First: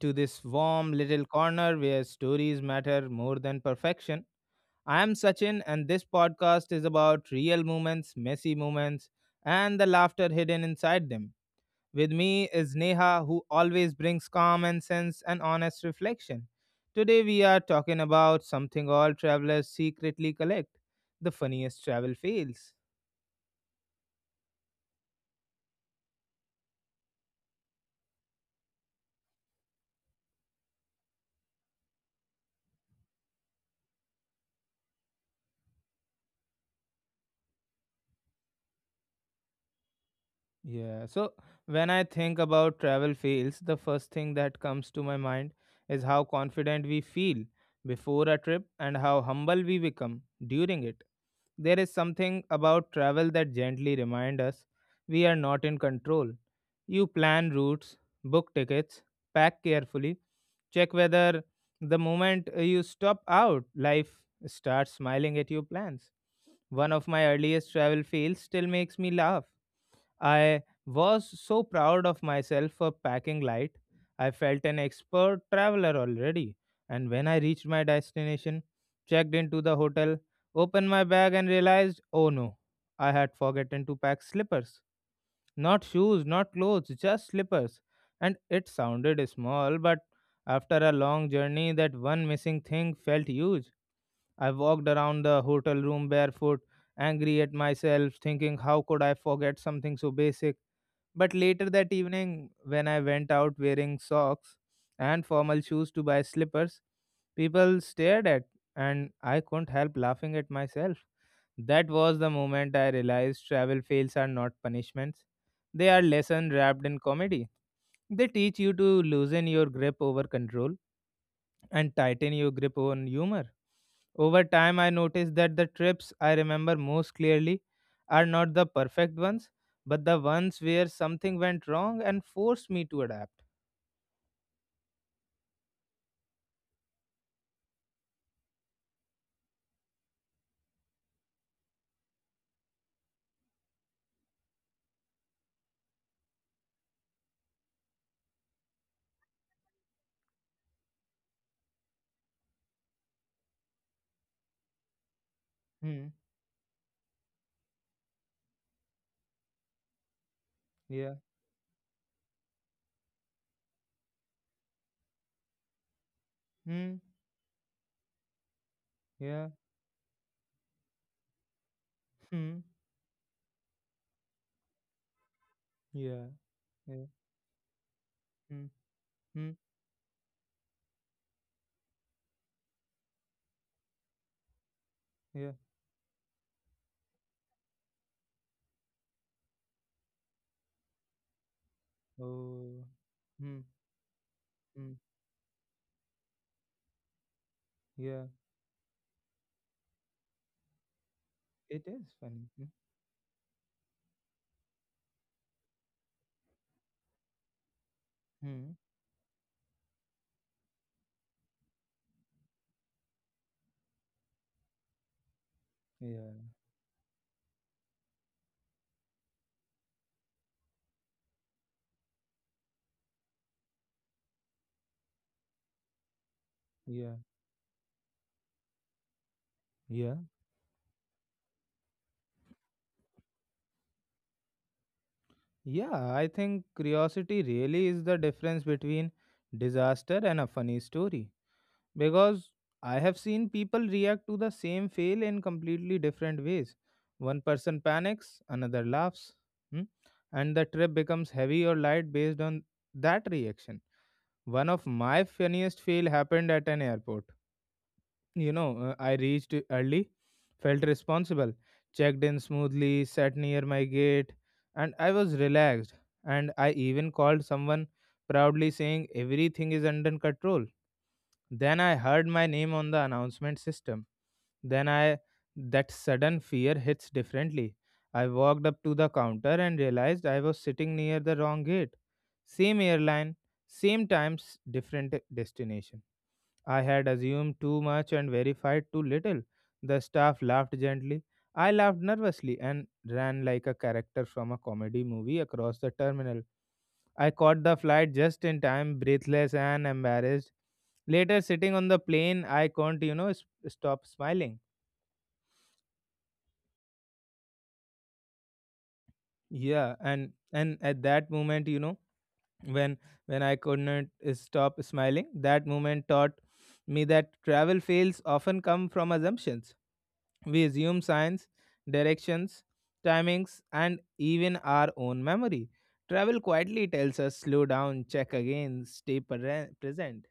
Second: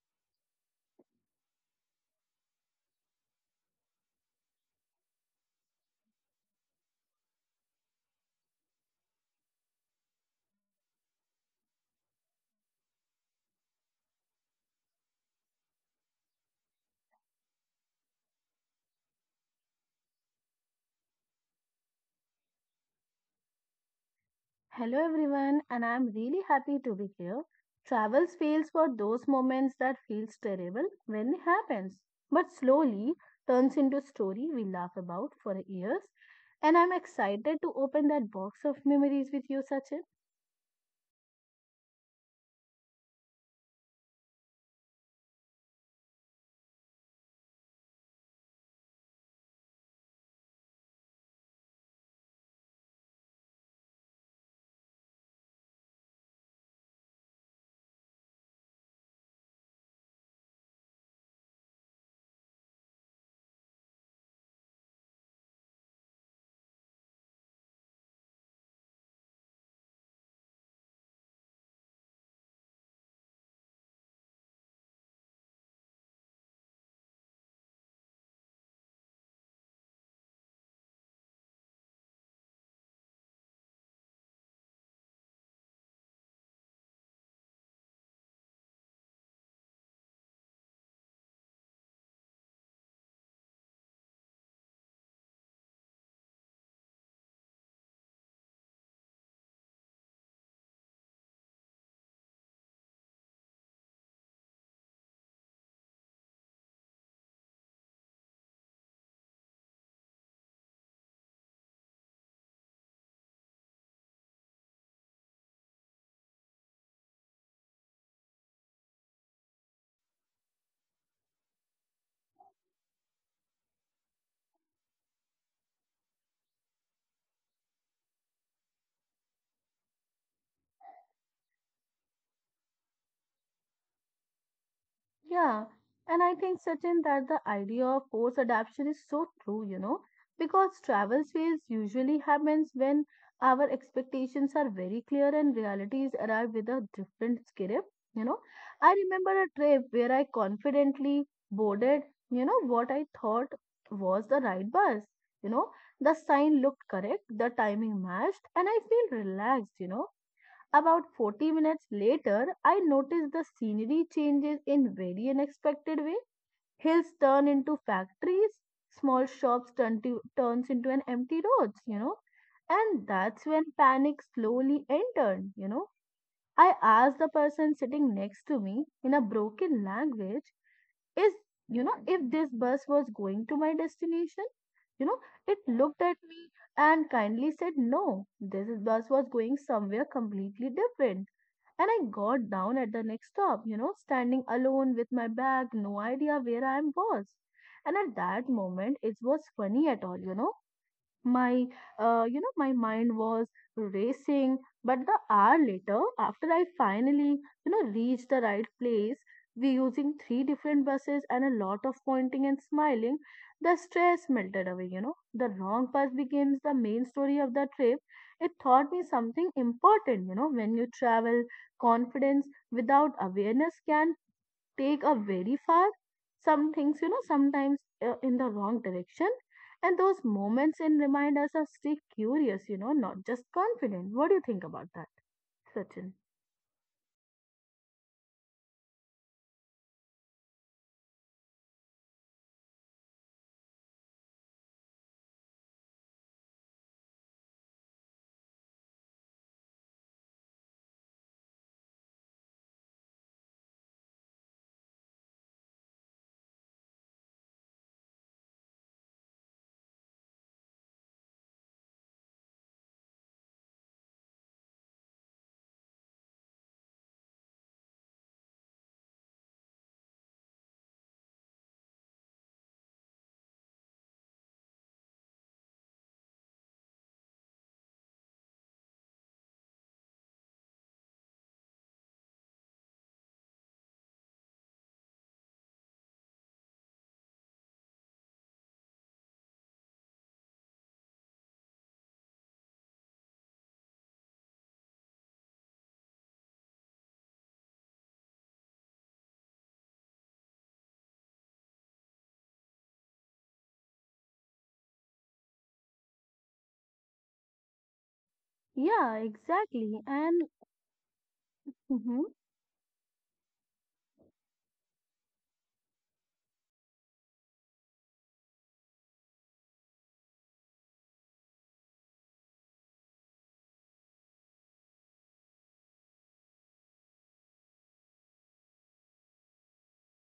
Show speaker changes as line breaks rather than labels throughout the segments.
to this warm little corner where stories matter more than perfection. I am Sachin, and this podcast is about real moments, messy moments, and the laughter hidden inside them. With me is Neha, who always brings calm and sense and honest reflection. Today, we are talking about something all travelers secretly collect the funniest travel fails.
Hello everyone, and I'm really happy to be here. Travel fails for those moments that feels terrible when it happens, but slowly turns into a story we laugh about for years. And I'm excited to open that box of memories with you, Sachin.
Yeah. So when I think about travel fails, the first thing that comes to my mind is how confident we feel before a trip and how humble we become during it. There is something about travel that gently reminds us we are not in control. You plan routes, book tickets, pack carefully, check whether the moment you stop out, life starts smiling at your plans. One of my earliest travel fails still makes me laugh. I was so proud of myself for packing light. I felt an expert traveler already. And when I reached my destination, checked into the hotel, opened my bag, and realized oh no, I had forgotten to pack slippers. Not shoes, not clothes, just slippers. And it sounded small, but after a long journey, that one missing thing felt huge. I walked around the hotel room barefoot, angry at myself, thinking how could I forget something so basic. But later that evening, when I went out wearing socks and formal shoes to buy slippers, people stared at and I couldn't help laughing at myself. That was the moment I realized travel fails are not punishments. They are lessons wrapped in comedy. They teach you to loosen your grip over control and tighten your grip on humor. Over time, I noticed that the trips I remember most clearly are not the perfect ones, but the ones where something went wrong and forced me to adapt.
Yeah, and I think certain that the idea of forced adaptation is so true, because travel phase usually happens when our expectations are very clear and realities arrive with a different script, you know. I remember a trip where I confidently boarded, what I thought was the right bus, you know,
Hmm.
the sign looked correct, the timing matched, and I feel relaxed about
Yeah.
40 minutes later, I noticed the scenery changes in very unexpected way.
Hmm.
Hills turn into factories, small
Yeah.
shops turns into an empty roads.
Hmm.
And that's when panic slowly entered.
Yeah.
I
Yeah.
asked the person sitting next
Hmm.
to me in a
Hmm.
broken language, is, if this bus was going to my destination? You know,
Yeah.
it looked at me and kindly said, no, this bus was going somewhere completely different and I got
Oh.
down at the next
Hmm.
stop, standing
Hmm.
alone with my bag, no idea where I was. And at
Yeah.
that moment, it was funny at all. My,
It is funny. Hmm.
my mind was racing, but the hour later, after I finally, reached the right
Hmm.
place, we using three different buses and a lot of pointing and smiling, the stress melted away. The wrong bus
Yeah.
becomes the main story of the trip. It taught me something important, when you travel, confidence without awareness can take a very far. Some things,
Yeah.
you know, sometimes in the wrong direction. And
Yeah.
those moments and remind us of stay curious, not just confident. What do you think about that,
Yeah,
Sachin?
I think curiosity really is the difference between disaster and a funny story because I have seen people react to the same fail in completely different ways. One person panics, another laughs, hmm, and the trip becomes heavy or light based on that reaction. One of my funniest fail happened at an airport. I reached early, felt responsible, checked in smoothly, sat near my gate, and I was relaxed. And I even called someone proudly saying everything is under control then I heard my name on the announcement system. Then I That sudden fear hits differently. I walked up to the counter and realized I was sitting near the wrong gate. Same airline, same times, different destination. I had assumed too much and verified too little. The staff laughed gently. I laughed nervously and ran like a character from a comedy movie across the terminal. I caught the flight just in time, breathless and embarrassed. Later, sitting on the plane, I can't, stop smiling.
Yeah,
Yeah,
exactly.
and
And
and at that moment, you know,
mhm.
when when I couldn't stop smiling, that moment taught me that travel fails often come from assumptions. We assume signs, directions, timings, and even our own memory. Travel quietly tells us slow down, check again, present.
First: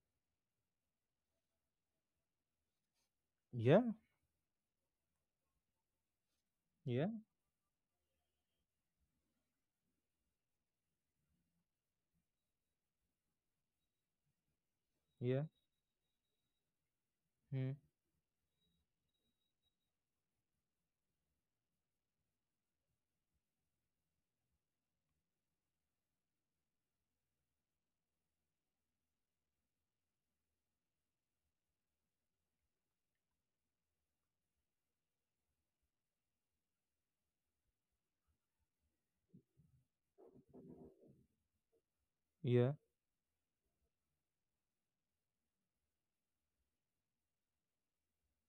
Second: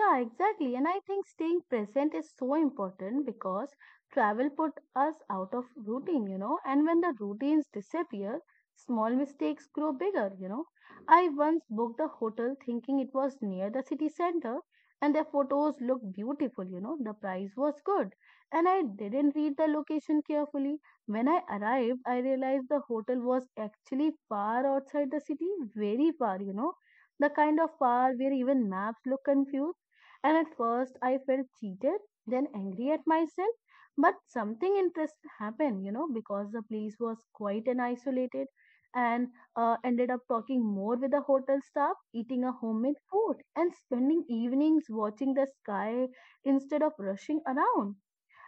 Yeah, exactly. And I think staying present is so important because
Yeah,
travel put us out of routine, and when
yeah,
the routines disappear, small mistakes grow bigger. I once booked a hotel thinking it was near the city center and the
yeah.
photos looked beautiful, the price
Hmm.
was good. And I didn't read the location carefully. When I arrived, I realized the hotel was actually far outside the city, very far, the kind of far where even maps look confused. And at first, I felt cheated, then angry at myself. But something interesting happened, because the place was quiet and isolated, and ended up talking more with the hotel staff, eating a
Yeah.
homemade food, and spending evenings watching the sky instead of rushing around.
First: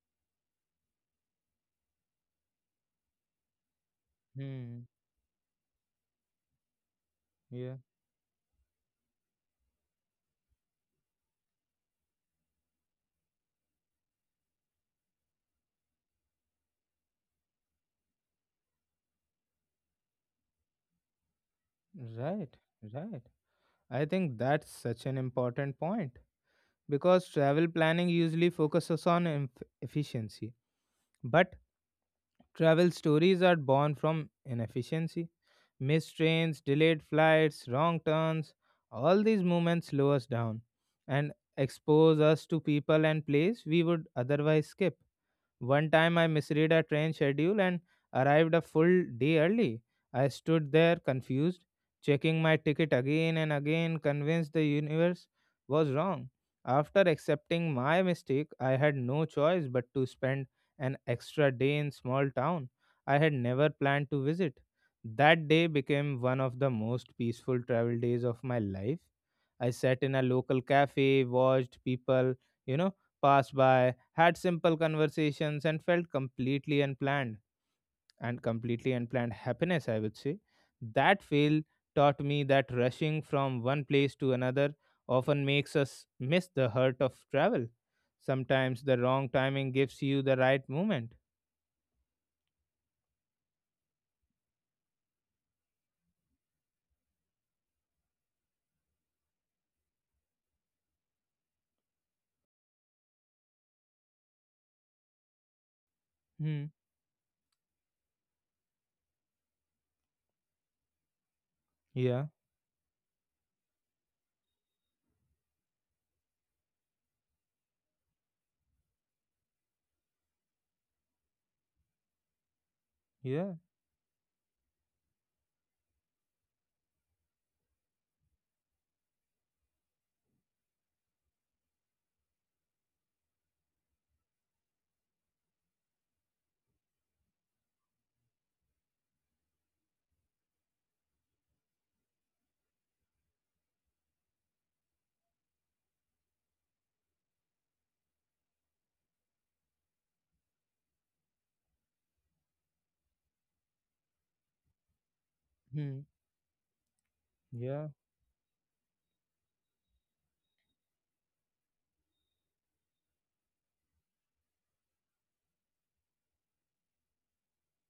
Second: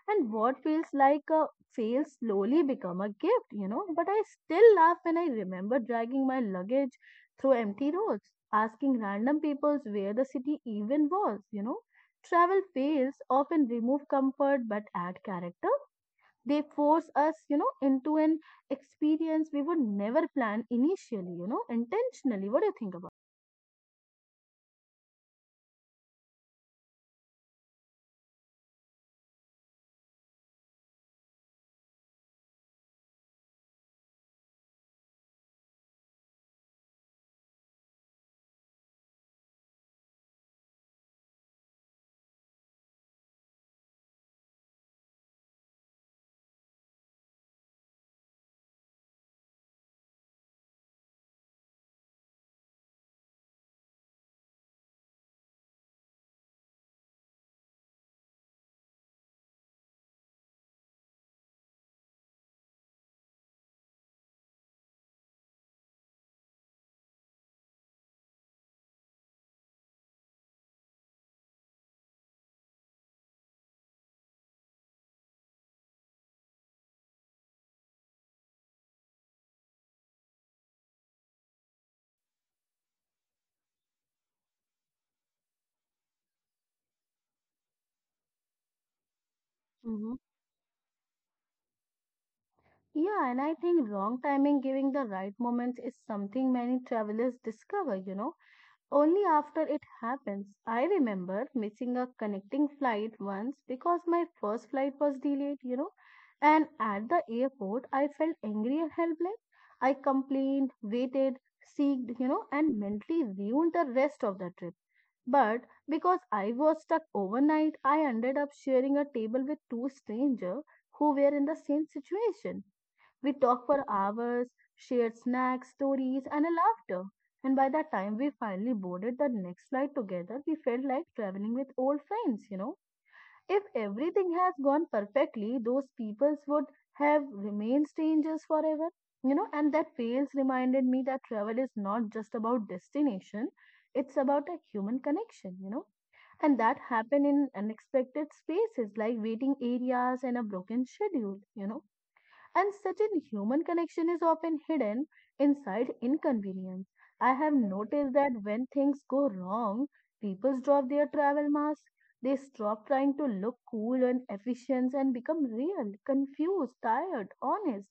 And what feels like a fail slowly become a gift. But I still
Hmm.
laugh when I remember dragging my luggage through
Yeah,
empty roads, asking random peoples where the city even was. Travel fails often remove comfort but add character. They force us, into an experience we would never plan initially, intentionally.
right,
What do you think about?
right. I think that's such an important point because travel planning usually focuses on efficiency, but travel stories are born from inefficiency. Missed trains, delayed flights, wrong turns, all these moments slow us down and expose us to people and place we would otherwise skip. One time I misread a train schedule and arrived a full day early. I stood there confused, checking my ticket again and again, convinced the universe was wrong. After accepting my mistake, I had no choice but to spend an extra day in small town I had never planned to visit. That day became one of the most peaceful travel days of my life. I sat in a local cafe, watched people, you know, pass by, had simple conversations, and felt completely unplanned and completely unplanned happiness, I would say. That fail taught me that rushing from one place to another often makes us miss the heart of travel. Sometimes the wrong timing gives
Hmm.
you the right moment.
Yeah, and I think wrong timing giving the right moments is something many travelers discover only after it happens. I remember missing a connecting flight once because my first flight was delayed.
Hmm.
And at the airport, I felt angry and helpless. I complained, waited, seeked,
Yeah.
you know, and mentally ruined the rest of the trip. But because I was stuck overnight, I ended up sharing a table with two strangers who were in the same situation. We
Yeah.
talk for hours, shared snacks, stories, and a laughter. And by the time we finally boarded the next flight together, we felt like traveling with old friends. If everything has gone perfectly, those peoples would have remained strangers forever. And that fails reminded me that travel is not just about destination, it's about a human connection. And that happened in unexpected spaces like waiting areas and a broken schedule, and such a human connection is often hidden inside
Hmm.
inconvenience. I have
Yeah.
noticed that when things go wrong, people drop their travel mask. They stop trying to look cool and efficient and become real, confused, tired, honest.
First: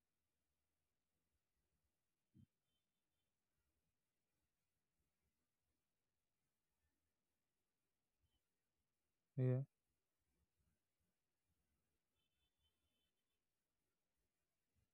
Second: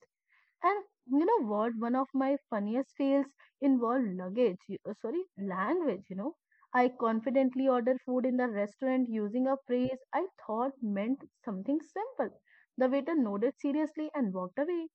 And you know what? One of my funniest fails involved luggage. Sorry, language. I confidently ordered food in the restaurant using a
Yeah.
phrase I thought meant something simple. The waiter nodded seriously and walked away.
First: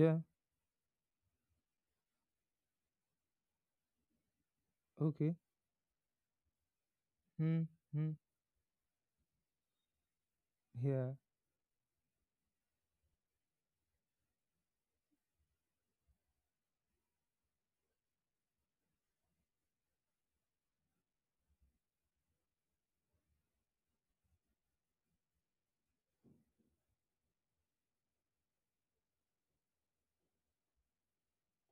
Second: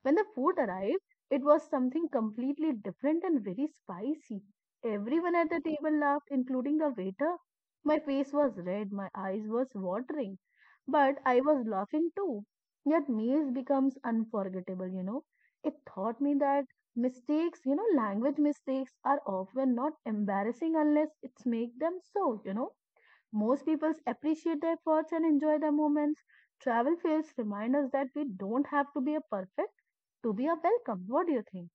When the food arrived, it was something completely different and very spicy. Everyone
Okay.
at the table laughed, including the waiter.
Hmm.
My
Hmm.
face was red, my eyes was watering,
Yeah.
but I was laughing too. Yet meals becomes unforgettable. It taught me that mistakes, language mistakes are often not embarrassing unless it's make them so, most people appreciate the efforts and enjoy the moments. Travel fails remind us that we don't have to be a perfect to be a welcome. What do you think?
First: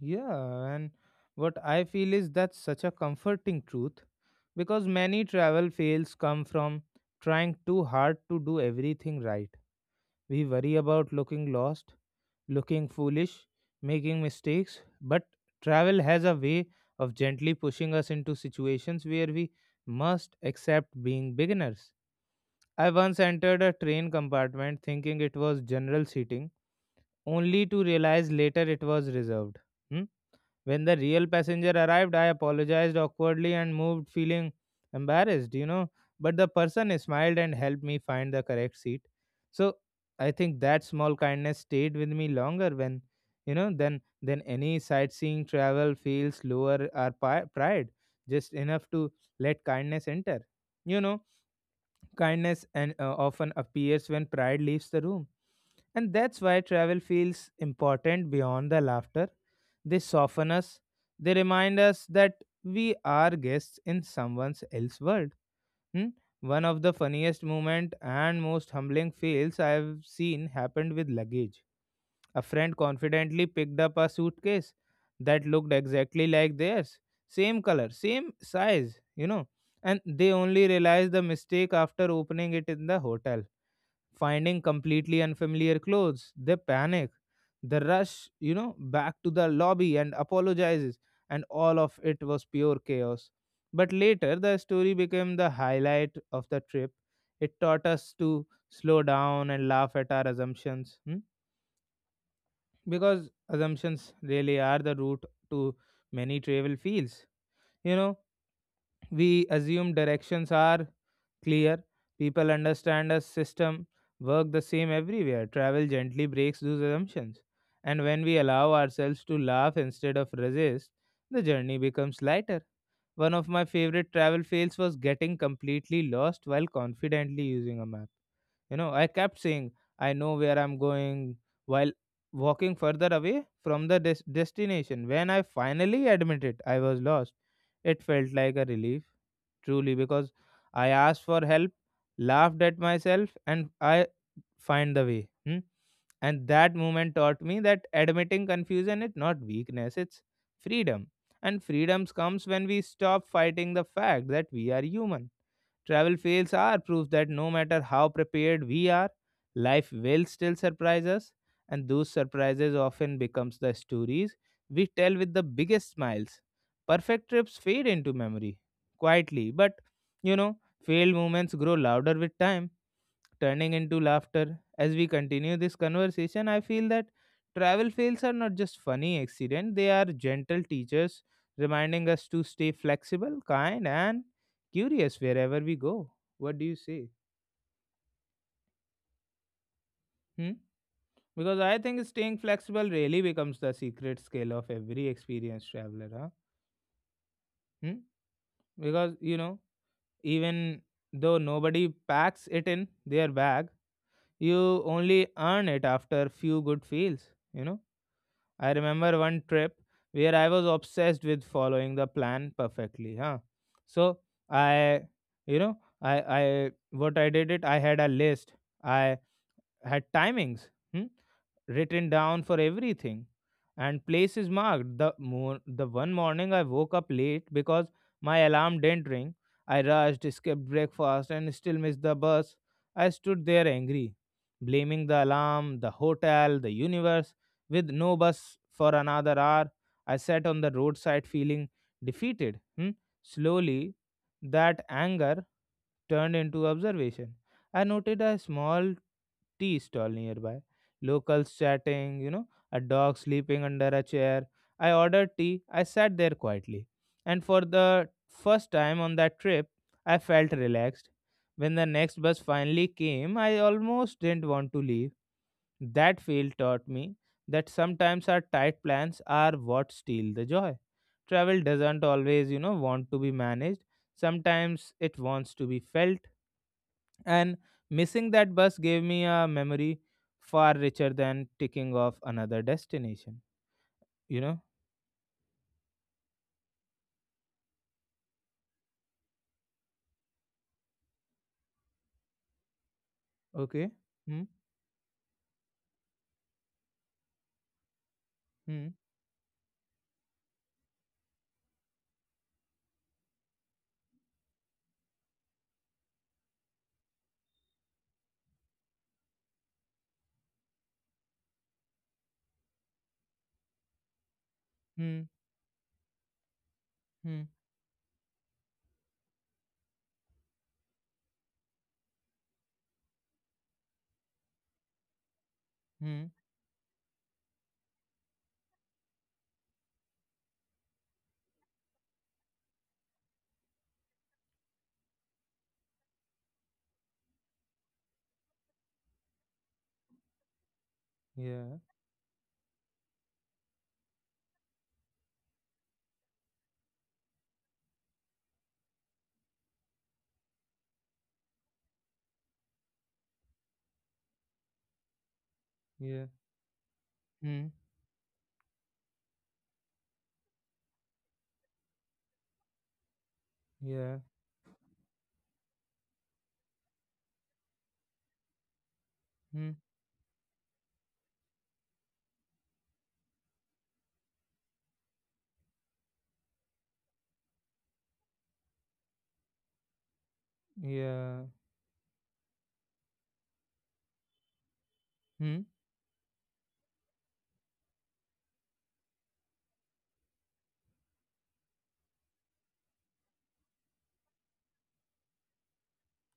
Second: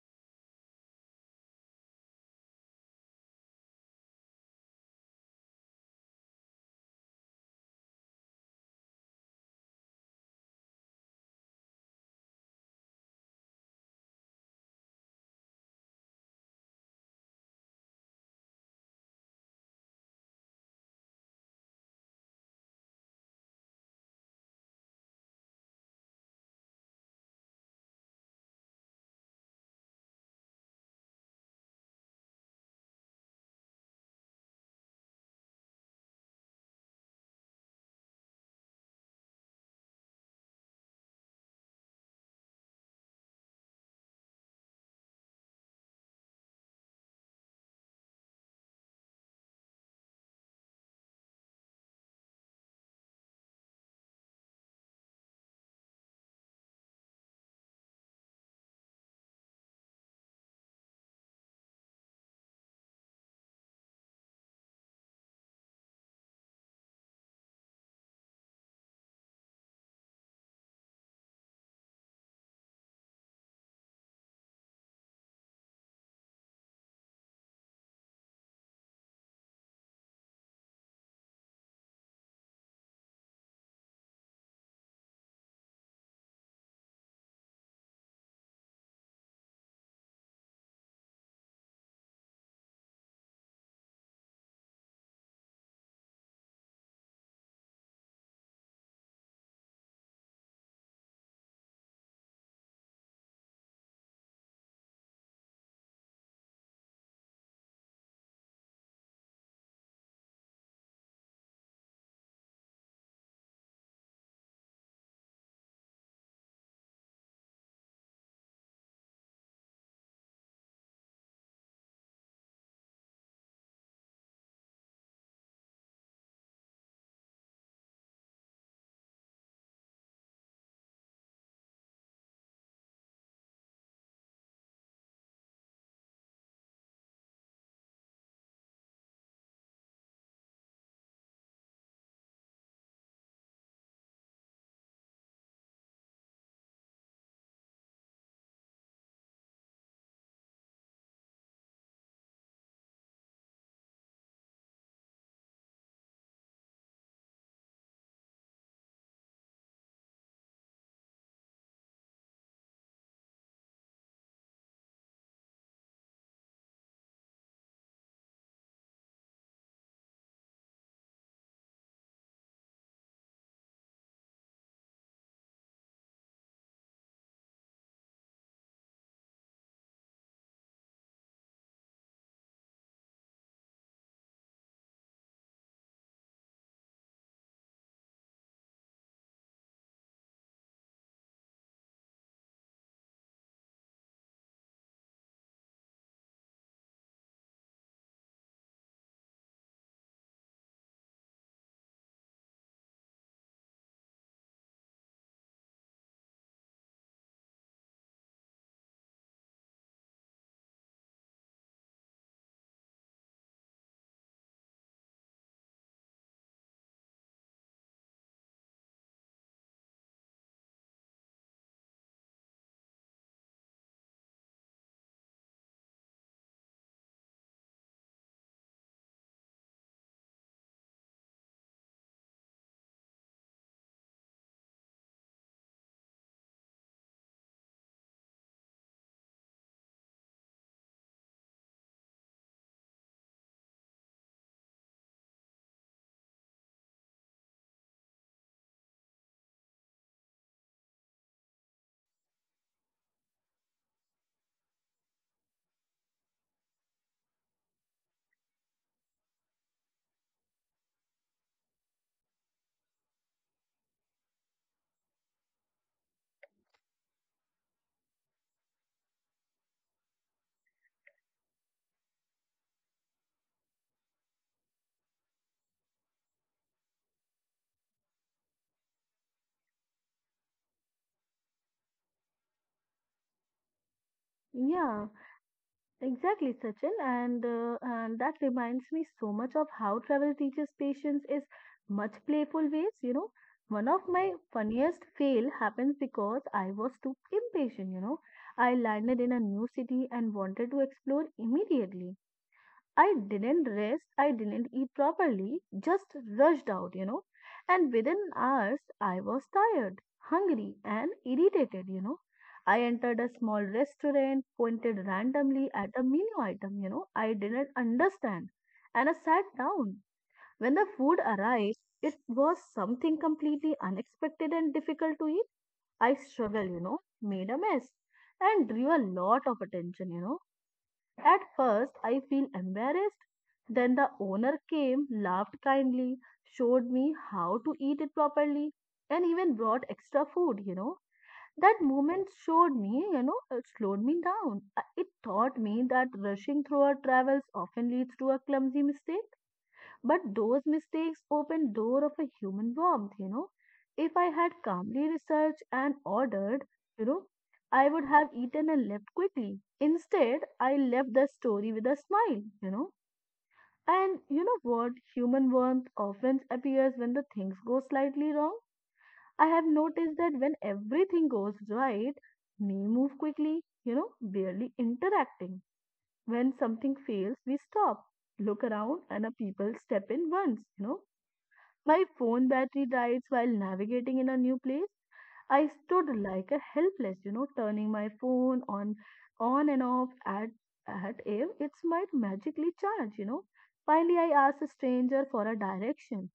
Yeah, and what I feel is that's such a comforting truth because many travel fails come from trying too hard to do everything right. We worry about looking lost, looking foolish, making mistakes, but travel has a way of gently pushing us into situations where we must accept being beginners. I once entered a train compartment thinking it was general seating, only to realize later it was reserved. Hmm? When the real passenger arrived, I apologized awkwardly and moved, feeling embarrassed, you know. But the person smiled and helped me find the correct seat. So I think that small kindness stayed with me longer when, you know, than any sightseeing travel feels lower our pride, just enough to let kindness enter. You know, kindness and often appears when pride leaves the room. And that's why travel feels important beyond the laughter. They soften us, they remind us that we are guests in someone else's world. Hmm? One of the funniest moment and most humbling fails I have seen happened with luggage. A friend confidently picked up a suitcase that looked exactly like theirs. Same color, same size, you know. And they only realized the mistake after opening it in the hotel. Finding completely unfamiliar clothes, they panic. The rush, you know, back to the lobby and apologizes. And all of it was pure chaos. But later, the story became the highlight of the trip. It taught us to slow down and laugh at our assumptions. Hmm, because assumptions really are the root to many travel fields. You know, we assume directions are clear, people understand a system, work the same everywhere. Travel gently breaks those assumptions. And when we allow ourselves to laugh instead of resist, the journey becomes lighter. One of my favorite travel fails was getting completely lost while confidently using a map. You know, I kept saying, I know where I'm going while walking further away from the destination. When I finally admitted I was lost, it felt like a relief, truly, because I asked for help, laughed at myself, and I find the way. Hmm? And that moment taught me that admitting confusion is not weakness, it's freedom. And freedoms comes when we stop fighting the fact that we are human. Travel fails are proof that no matter how prepared we are, life will still surprise us, and those surprises often becomes the stories we tell with the biggest smiles. Perfect trips fade into memory quietly, but you know, failed moments grow louder with time turning into laughter. As we continue this conversation, I feel that travel fails are not just funny accidents, they are gentle teachers reminding us to stay flexible, kind, and curious wherever we go. What do you say? Hmm? Because I think staying flexible really becomes the secret skill of every experienced traveler. Huh? Hmm? Because, you know, even though nobody packs it in their bag, you only earn it after few good fails. You know, I remember one trip where I was obsessed with following the plan perfectly, huh? So I, you know, I, what I did it, I had a list. I had timings, hmm, written down for everything and places marked. The one morning I woke up late because my alarm didn't ring. I rushed, skipped breakfast, and still missed the bus. I stood there angry, blaming the alarm, the hotel, the universe. With no bus for another hour, I sat on the roadside feeling defeated. Hmm. Slowly, that anger turned into observation. I noted a small tea stall nearby, locals chatting, you know, a dog sleeping under a chair. I ordered tea. I sat there quietly. And for the first time on that trip, I felt relaxed. When the next bus finally came, I almost didn't want to leave. That field taught me that sometimes our tight plans are what steal the joy. Travel doesn't always, you know, want to be managed. Sometimes it wants to be felt. And missing that bus gave me a memory far richer than ticking off another destination. You know?
Yeah, exactly, Sachin. And that reminds me so much of how travel teaches patience is much playful ways.
Okay.
One of my
Hmm.
funniest fail happens because I was too impatient. I
Hmm.
landed in a new city and wanted to explore immediately. I didn't rest, I didn't eat properly, just rushed out. And within hours, I was tired, hungry, and irritated. I entered a small restaurant, pointed
Hmm.
randomly at a menu item, I
Hmm.
didn't understand, and I sat down. When the food arrived, it was something completely unexpected and difficult to eat. I
Hmm.
struggled, made a mess, and drew a lot of attention. At first, I feel embarrassed. Then the owner came, laughed kindly, showed me how to eat it properly, and even brought extra food. That
Yeah.
moment showed me, it slowed me down. It taught me that rushing through our travels often leads to a clumsy mistake but those mistakes open door of a human warmth. If I had calmly researched and
Yeah.
ordered, you know,
Hmm.
I would have eaten and left quickly. Instead, I left the story with a smile. And
Yeah.
you know what? Human warmth often appears when the things go slightly wrong. I have
Hmm.
noticed that when everything goes right, we move quickly, barely interacting. When something fails, we stop, look around, and a people step in once,
Yeah.
my phone battery dies while navigating in a new place. I
Hmm.
stood like a helpless, turning my phone on and off at if it might magically charge. Finally I asked a stranger for a direction.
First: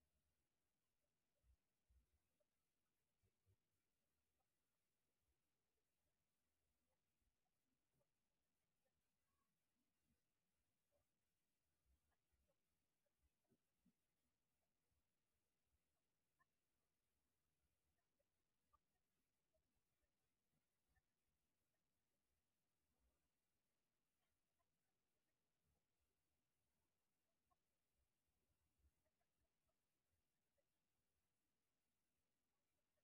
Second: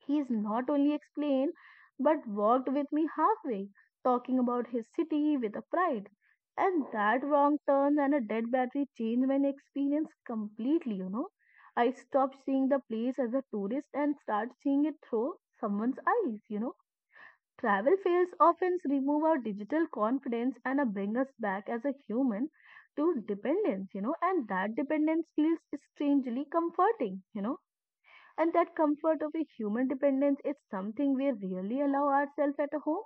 He is not only explained, but walked with me halfway, talking about his city with a pride. And that wrong turn and a dead battery changed my experience completely. I stopped seeing the place as a tourist and start seeing it through someone's eyes. Travel fails often remove our digital confidence and bring us back as a human to dependence, and that dependence feels strangely comforting, and that comfort of a human dependence is something we really allow ourselves at home.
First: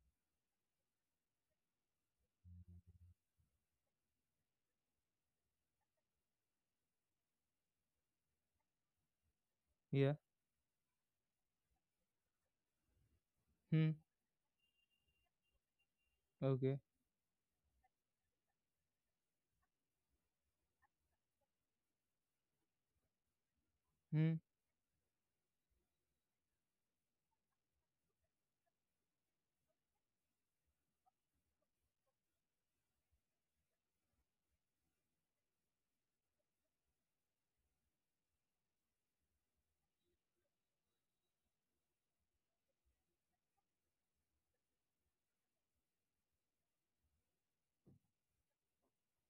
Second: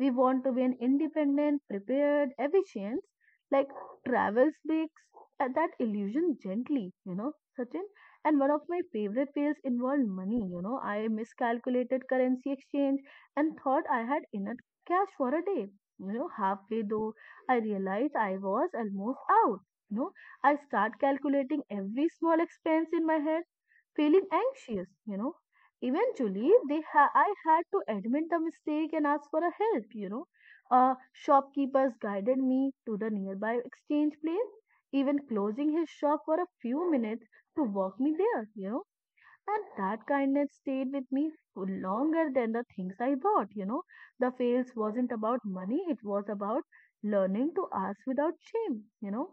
We want to be an independent, prepared, efficient, like travel speaks at that illusion gently, Sachin. And one of my favorite fails involved
Yeah.
money. I miscalculated currency exchange and thought
Hmm.
I had enough cash for a day.
Okay.
Halfway though, I realized I was almost out. You know, I start calculating every small expense in my head, feeling
Hmm.
anxious, eventually I had to admit the mistake and ask for a help. Shopkeepers guided me to the nearby exchange place even closing his shop for a few minutes to walk me there, and that kindness stayed with me for longer than the things I bought. The fails wasn't about money, it was about learning to ask without shame.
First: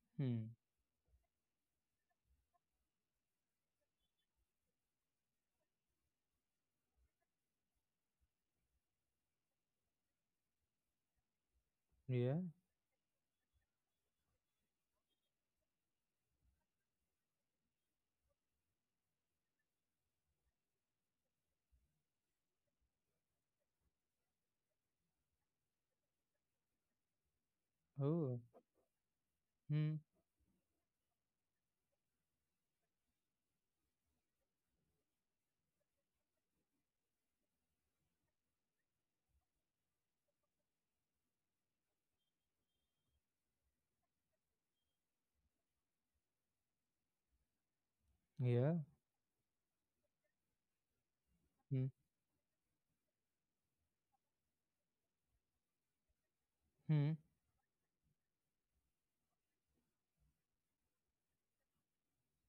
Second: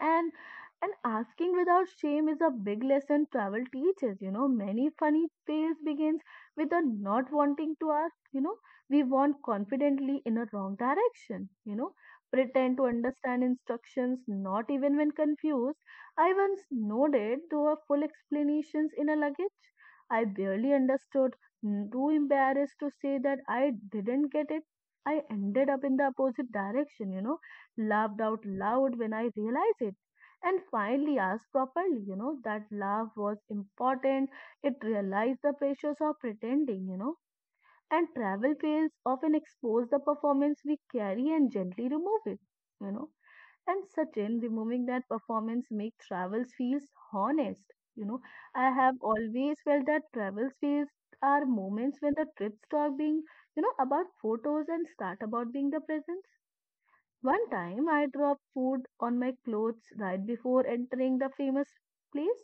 And
Hmm.
asking without shame is a big lesson travel teaches. You know, many funny tales begins with a not wanting to ask. You know, we want confidently in a wrong direction. You know,
Yeah.
pretend to understand instructions, not even when confused. I once nodded to a full explanations in a luggage. I barely understood, too embarrassed to say that I didn't get it. I ended up in the opposite direction. Laughed
Oh.
out loud when I realized it,
Hmm.
and finally asked properly, that love was important. It realized the pressures of pretending, and travel fails often expose the performance we carry and gently remove it, you know. And certain removing that performance make travels feels honest. You know, I
Yeah.
have always felt that travels feels are
Hmm.
moments when the trips stop being about photos and start about being the present.
Hmm.
One time I dropped food on my clothes right before entering the famous place.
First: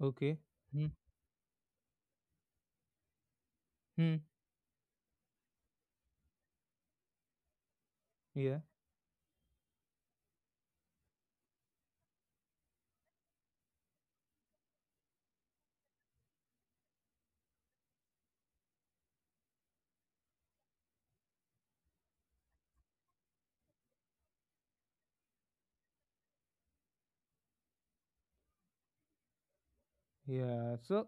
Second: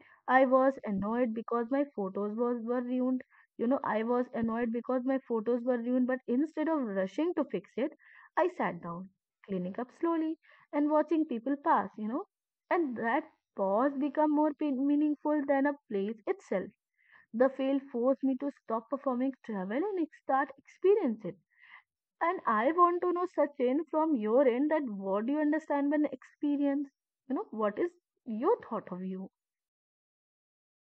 Okay.
I was
Hmm.
annoyed because my photos were ruined. I
Hmm.
was annoyed because my photos were ruined, but instead of rushing to fix it, I
Yeah.
sat down, cleaning up slowly and watching people pass. And that pause become more meaningful than a place itself. The fail forced me to stop performing travel and start experiencing it. And I want to know, Sachin, from your end, that what do you understand by an experience? What is your thought of you?
Yeah. So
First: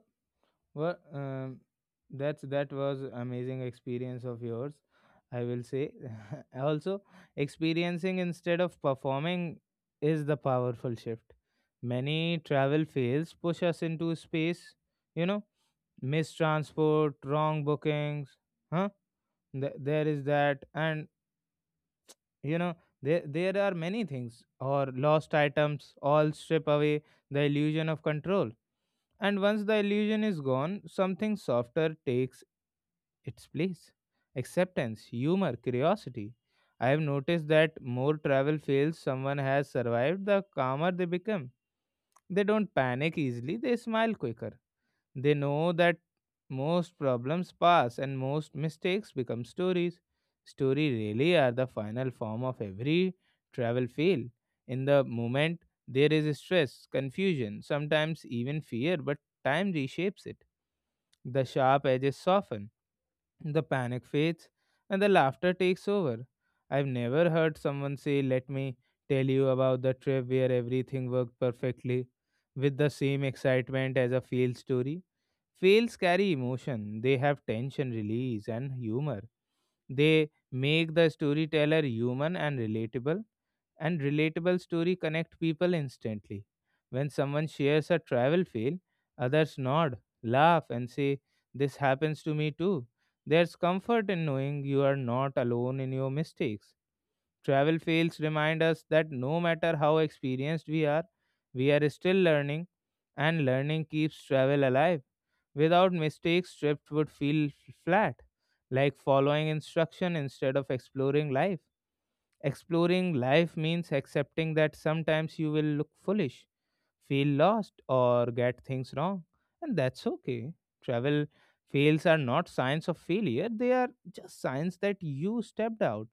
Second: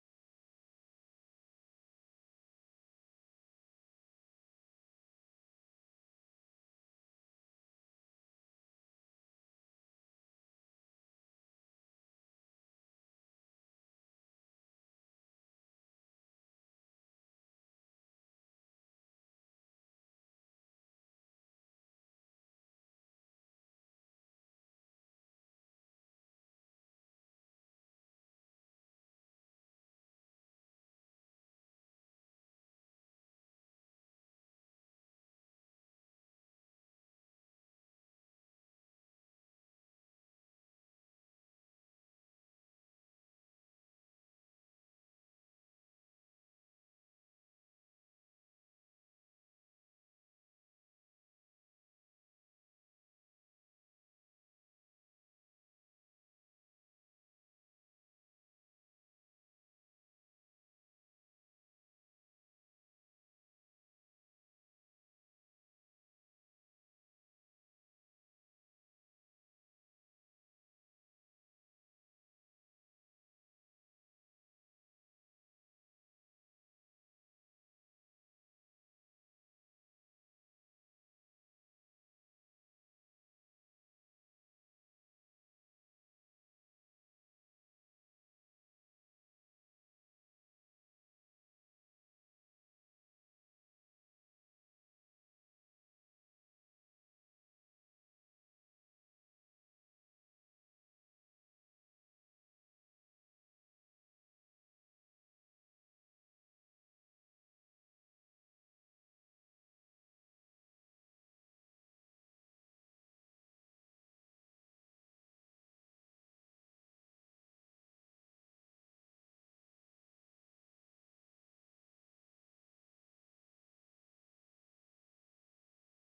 well, that's that was amazing experience of yours, I will say. Also, experiencing instead of performing is the powerful shift. Many travel fails push us into space, you know, missed transport, wrong bookings, huh? There is that, and you know, there are many things or lost items all strip away the illusion of control. And once the illusion is gone, something softer takes its place. Acceptance, humor, curiosity. I have noticed that more travel fails someone has survived, the calmer they become. They don't panic easily, they smile quicker. They know that most problems pass and most mistakes become stories. Story really are the final form of every travel fail. In the moment, there is stress, confusion, sometimes even fear, but time reshapes it. The sharp edges soften, the panic fades, and the laughter takes over. I've never heard someone say, "Let me tell you about the trip where everything worked perfectly," with the same excitement as a failed story. Fails carry emotion, they have tension release and humor. They make the storyteller human and relatable story connect people instantly. When someone shares a travel fail, others nod, laugh, and say, "This happens to me too." There's comfort in knowing you are not alone in your mistakes. Travel fails remind us that no matter how experienced we are still learning, and learning keeps travel alive. Without mistakes, trips would feel flat, like following instruction instead of exploring life. Exploring life means accepting that sometimes you will look foolish, feel lost, or get things wrong, and that's okay. Travel fails are not signs of failure, they are just signs that you stepped out,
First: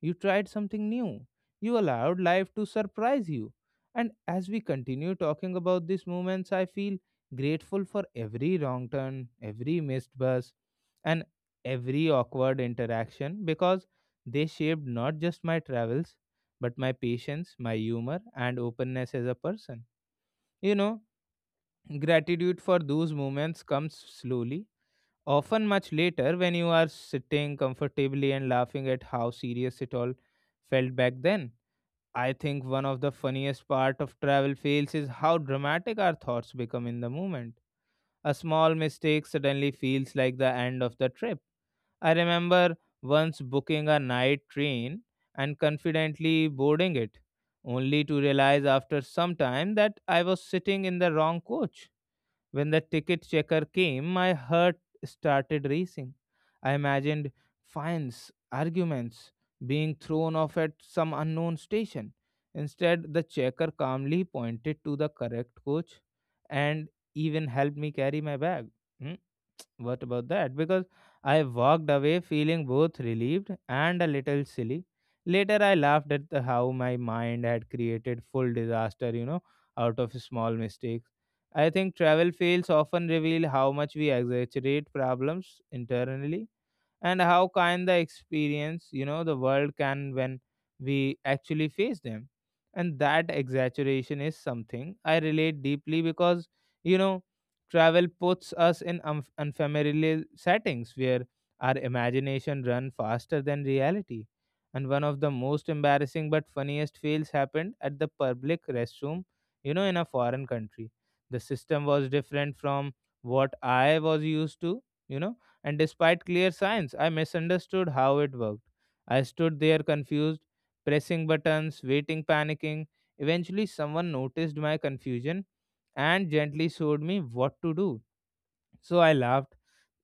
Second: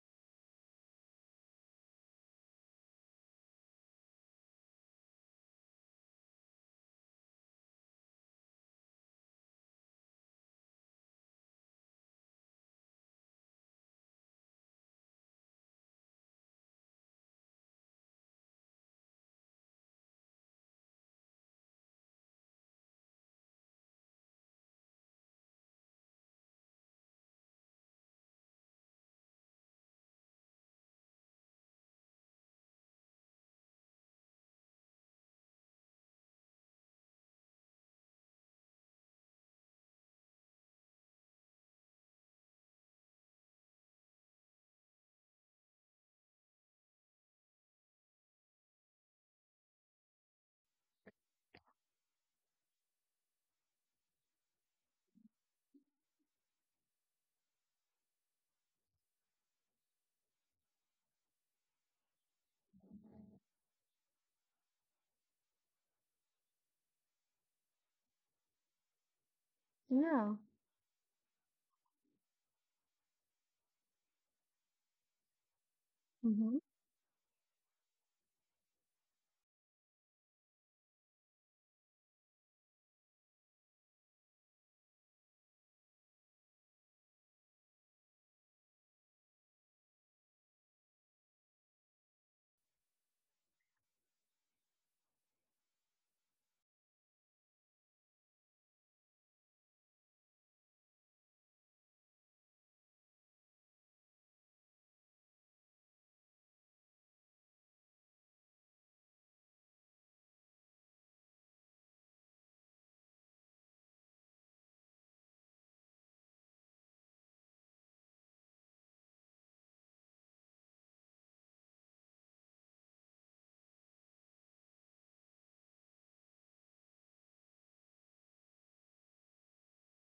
you tried something new, you allowed life to surprise you. And as we continue talking about these moments, I feel grateful for every wrong turn, every missed bus, and every awkward interaction because they shaped not just my travels, but my patience, my humor, and openness as a person. You know, gratitude for those moments comes slowly, often much later when you are sitting comfortably and laughing at how serious it all felt back then. I think one of the funniest part of travel fails is how dramatic our thoughts become in the moment. A small mistake suddenly feels like the end of the trip. I remember once booking a night train and confidently boarding it, only to realize after some time that I was sitting in the wrong coach. When the ticket checker came, my heart started racing. I imagined fines, arguments, being thrown off at some unknown station. Instead, the checker calmly pointed to the correct coach and even helped me carry my bag. Hmm? What about
Yeah.
that? Because I walked away feeling both relieved and a little silly. Later, I laughed at
Mm-hmm.
how my mind had created full disaster, out of small mistakes. I think travel fails often reveal how much we exaggerate problems internally and how kind the experience, the world can when we actually face them. And that exaggeration is something I relate deeply because, you know travel puts us in unfamiliar settings where our imagination run faster than reality. And one of the most embarrassing but funniest fails happened at the public restroom, you know, in a foreign country. The system was different from what I was used to, you know. And despite clear signs, I misunderstood how it worked. I stood there confused, pressing buttons, waiting, panicking. Eventually, someone noticed my confusion and gently showed me what to do. So I laughed,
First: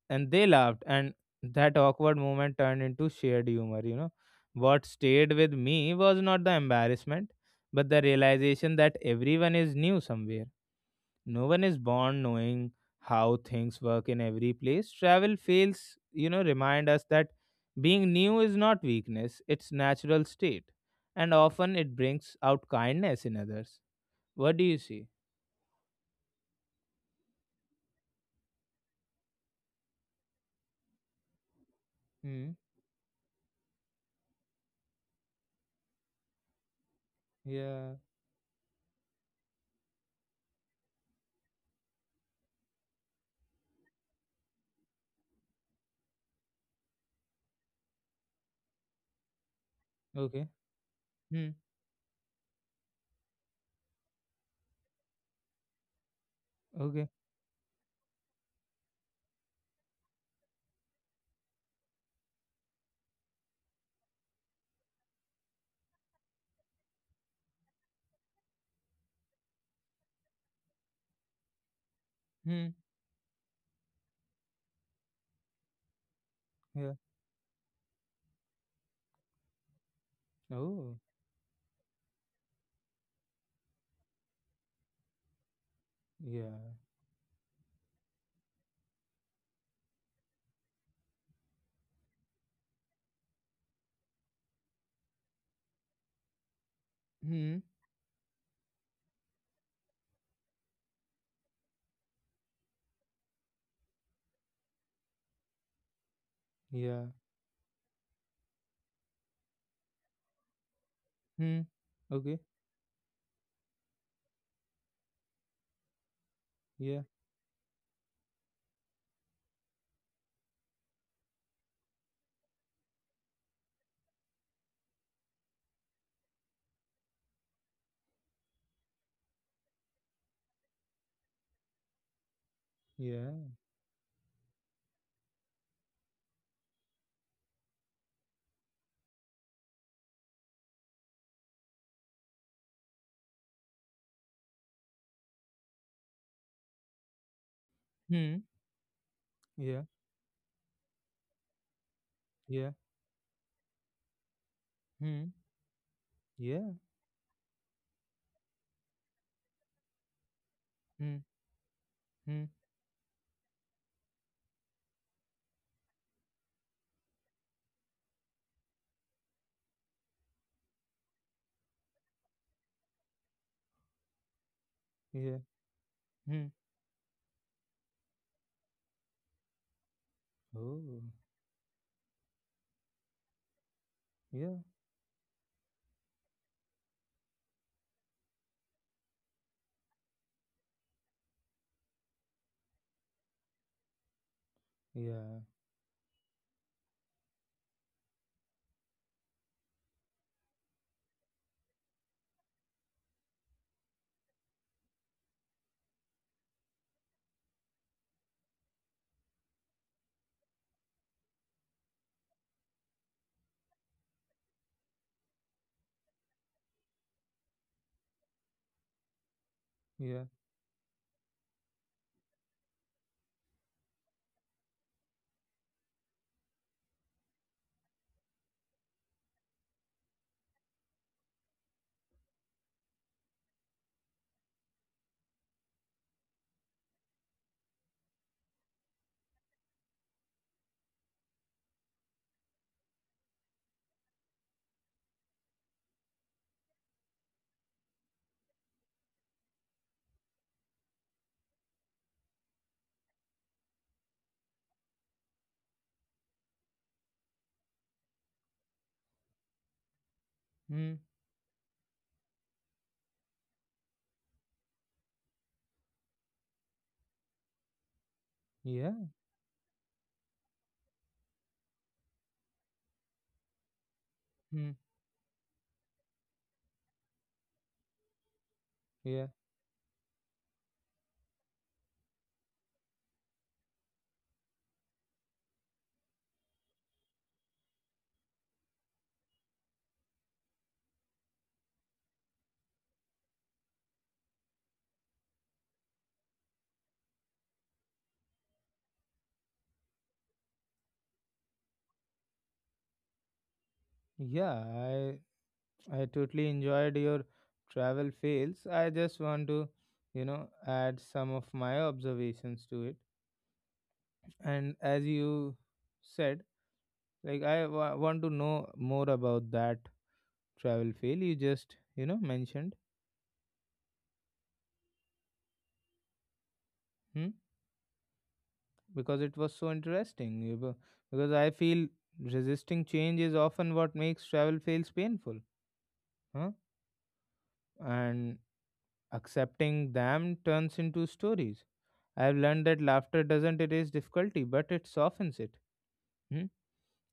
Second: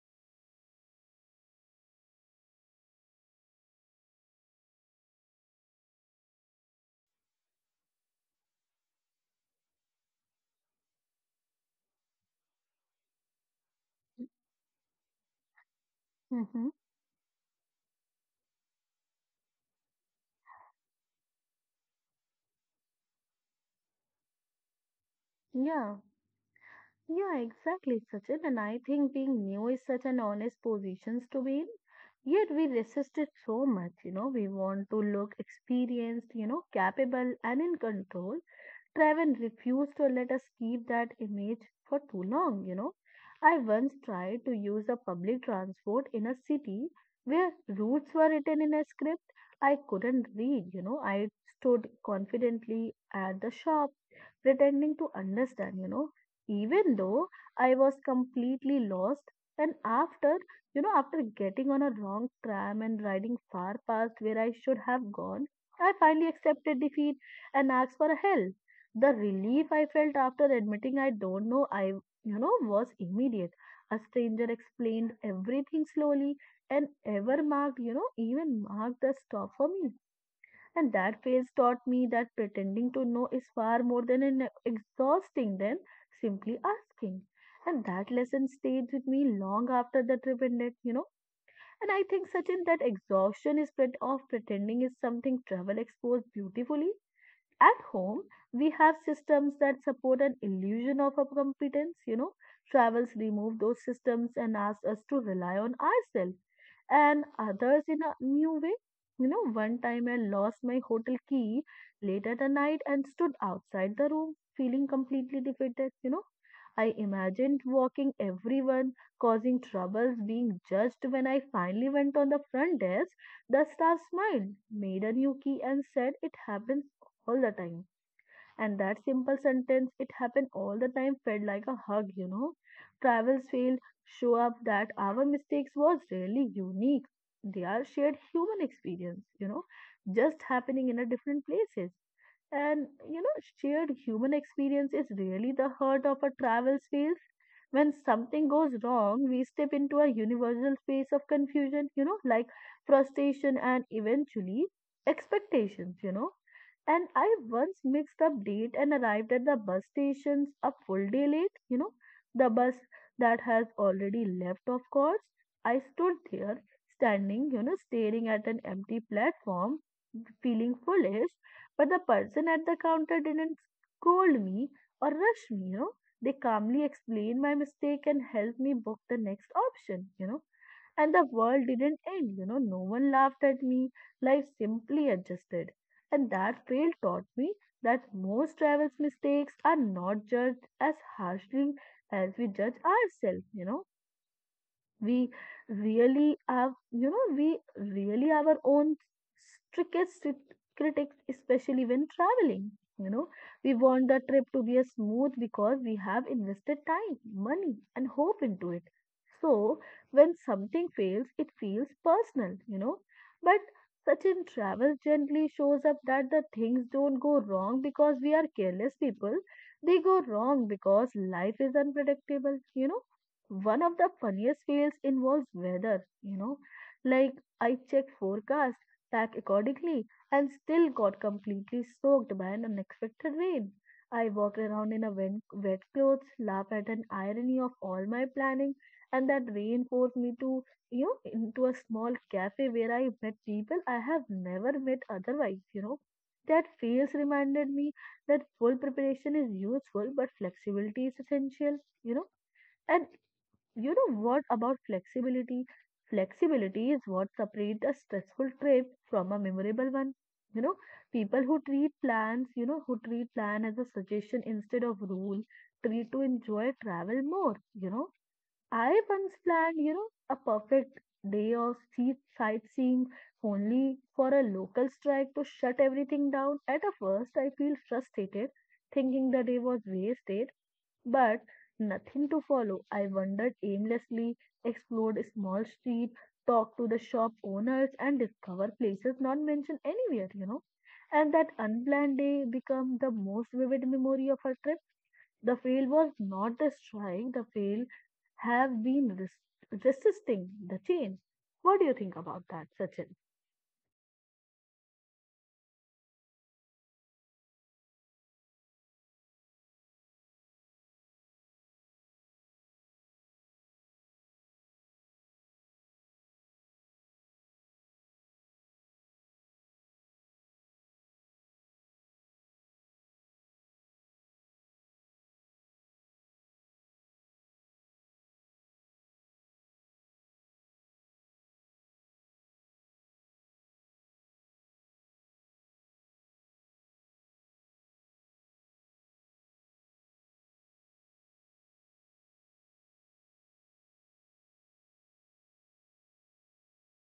and they laughed, and that awkward moment turned into shared humor, you know. What stayed with me was not the embarrassment, but the realization that everyone is new somewhere. No one is born knowing how things work in every place. Travel fails,
Mm-hmm.
remind us that being new is not weakness, it's natural state, and often it brings out kindness in others. What do you see?
Yeah. Yeah, exactly, Sachin. And I think being new is such an honest position to be in. Yet
Hmm.
we resist it so much. We want to look experienced, capable and in
Yeah.
control. Travel refused to let us keep that image for too long. I once tried to use a public transport in a city where routes were written in a script I couldn't
Okay.
read. I
Hmm.
stood confidently at the shop, pretending to understand, even
Okay.
though I was completely lost. And after getting on a wrong tram and riding far past where I should have gone, I finally accepted defeat and asked for help. The relief I felt after admitting I don't know, was
Hmm.
immediate. A stranger explained everything slowly and
Yeah.
ever marked, you know, even marked the stop for me. And
Oh.
that phase taught me that pretending to know is far more than an exhausting than simply
Yeah.
asking. And that lesson stayed with me long after the trip ended. And I think, Sachin, that exhaustion of pretending is something travel exposed beautifully.
Hmm.
At home, we have systems that support an illusion of our competence. Travels remove those systems and ask us to rely on ourselves
Yeah.
and others in a new way. One time I lost my hotel key
Hmm.
late at
Okay.
the night and stood outside the room feeling completely defeated. I
Yeah.
imagined walking everyone, causing troubles, being judged. When I finally went on the front desk, the staff smiled, made a new key, and said, "It happens all the time." And that simple sentence, "it happened all the time," felt like a hug. Travels
Yeah.
failed, show up that our mistakes was really unique. They are shared human experience, just happening in a different places. And shared human experience is really the heart of a travel space. When
Hmm.
something goes wrong, we step
Yeah.
into a universal space of confusion, like
Yeah.
frustration and eventually
Hmm.
expectations.
Yeah.
And I once mixed up date and arrived at the bus stations a full day
Hmm.
late, the
Hmm.
bus that has already left, of course. I stood there, staring at an empty platform, feeling foolish, but the person at the counter didn't scold me or rush
Yeah.
me. They
Hmm.
calmly explained my mistake and helped me book the next option.
Oh.
And the world didn't end; no one laughed at me. Life
Yeah.
simply adjusted. And that fail taught me that most travels mistakes are not judged as harshly as we judge ourselves. we
Yeah.
we really have our own strictest critics, especially when traveling you know we want the trip to be a smooth because we have invested time, money, and hope into it. So when something fails, it feels personal, but such in travel gently shows up that the things don't go wrong because we are careless people, they go
Yeah.
wrong because life is unpredictable. One of the funniest fails involves weather. Like, I checked forecast, packed accordingly, and still got completely soaked by an unexpected rain. I walked around in a wet clothes, laughed at an irony of all my planning, and that rain forced me into a small cafe where I met people I have never met otherwise. That fails reminded me that full preparation is useful, but flexibility is essential, you know and you know what about flexibility? Flexibility is what separates a stressful trip from a memorable one. You know,
Hmm.
people who treat plans, who treat plan as a suggestion instead of rule, treat to enjoy travel more. I
Yeah.
once planned a perfect day of sea sightseeing only for a
Hmm.
local strike to shut everything down. At a first, I feel frustrated, thinking
Yeah.
the day was wasted but nothing to follow. I wandered aimlessly, explored a small street, talked to the shop owners, and discovered places not mentioned anywhere. And that unplanned day became the most vivid memory of our trip. The fail was not the strike, the fail have been resisting the change. What do you think about that, Sachin?
Yeah. I totally enjoyed your travel fails. I just want to, you know, add some of my observations to it. And as you said, like I want to know more about that travel fail you just, you know, mentioned. Hmm. Because it was so interesting. You know, because I feel resisting change is often what makes travel fails painful. Huh? And accepting them turns into stories. I have learned that laughter doesn't erase difficulty, but it softens it. Hmm?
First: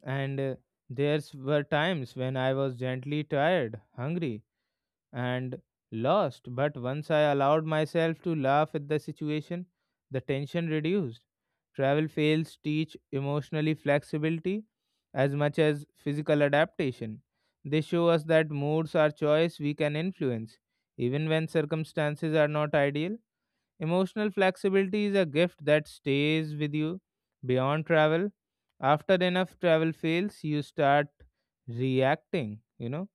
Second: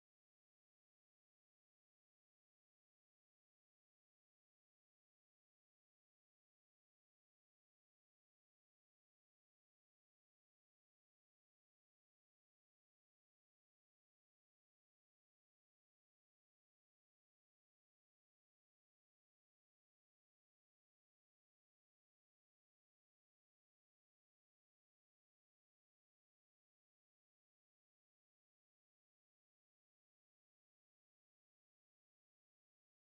And there were times when I was gently tired, hungry, and lost, but once I allowed myself to laugh at the situation, the tension reduced. Travel fails teach emotionally flexibility as much as physical adaptation. They show us that moods are choice we can influence, even when circumstances are not ideal. Emotional flexibility is a gift that stays with you beyond travel. After enough travel fails, you start reacting, you know,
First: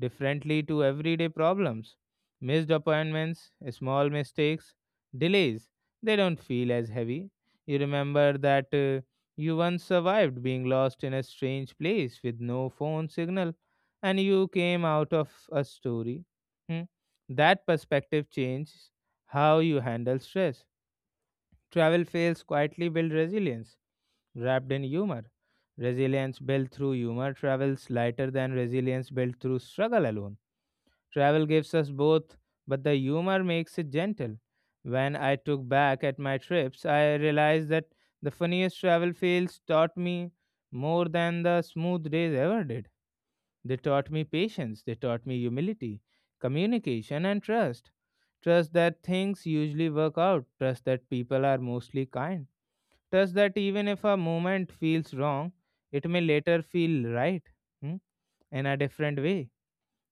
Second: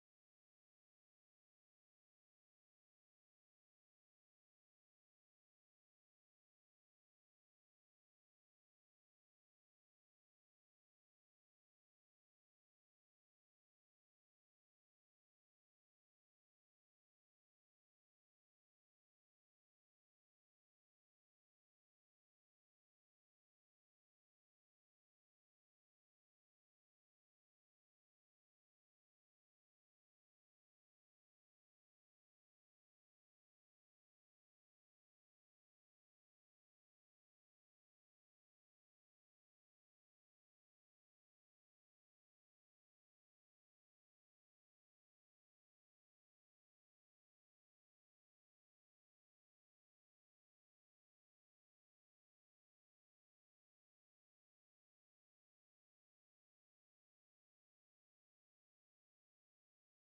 differently to everyday problems. Missed appointments, small mistakes, delays, they don't feel as heavy. You remember that you once survived being lost in a strange place with no phone signal and you came out of a story. Hmm? That perspective change how you handle stress. Travel fails quietly build resilience, wrapped in humor. Resilience built through humor travels lighter than resilience built through struggle alone. Travel gives us both, but the humor makes it gentle. When I took back at my trips, I realized that the funniest travel fails taught me more than the smooth days ever did. They taught me patience, they taught me humility, communication, and trust. Trust that things usually work out, trust that people are mostly kind, trust that even if a moment feels wrong, it may later feel right. Hmm? In a different way.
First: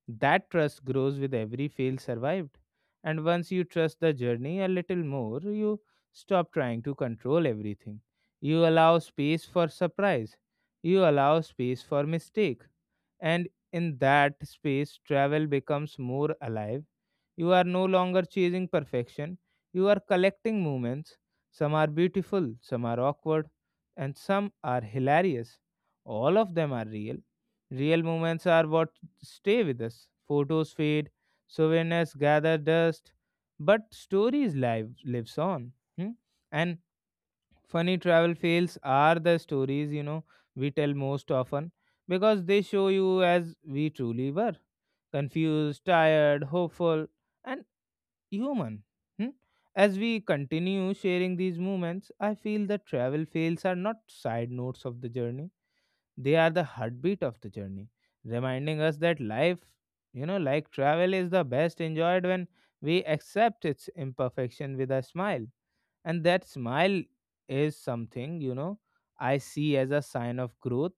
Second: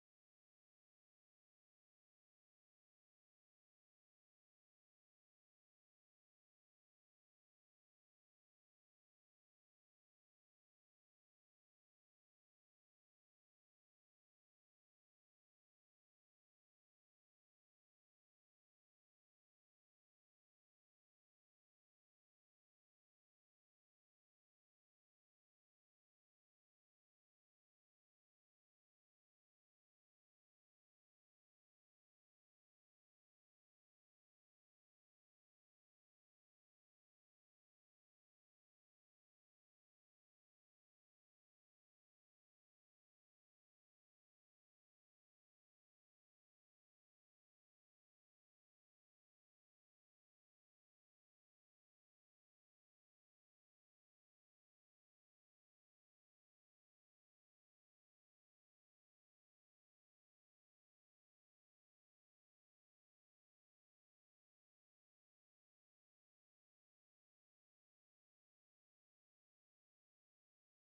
That trust grows with every fail survived. And once you trust the journey a little more, you stop trying to control everything. You allow space for surprise. You allow space for mistake, and in that space travel becomes more alive. You are no longer chasing perfection, you are collecting moments. Some are beautiful, some are awkward, and some are hilarious. All of them are real. Real moments are what stay with us. Photos fade, souvenirs gather dust, but stories live lives on. Hmm? And funny travel fails are the stories, you know, we tell most often because they show you as we truly were: confused, tired, hopeful, and human. Hmm? As we continue sharing these moments, I feel that travel fails are not side notes of the journey, they are the heartbeat of the journey, reminding us that life, you know, like travel, is the best enjoyed when we accept its imperfection with a smile. And that smile is something, you know, I see as a sign of growth.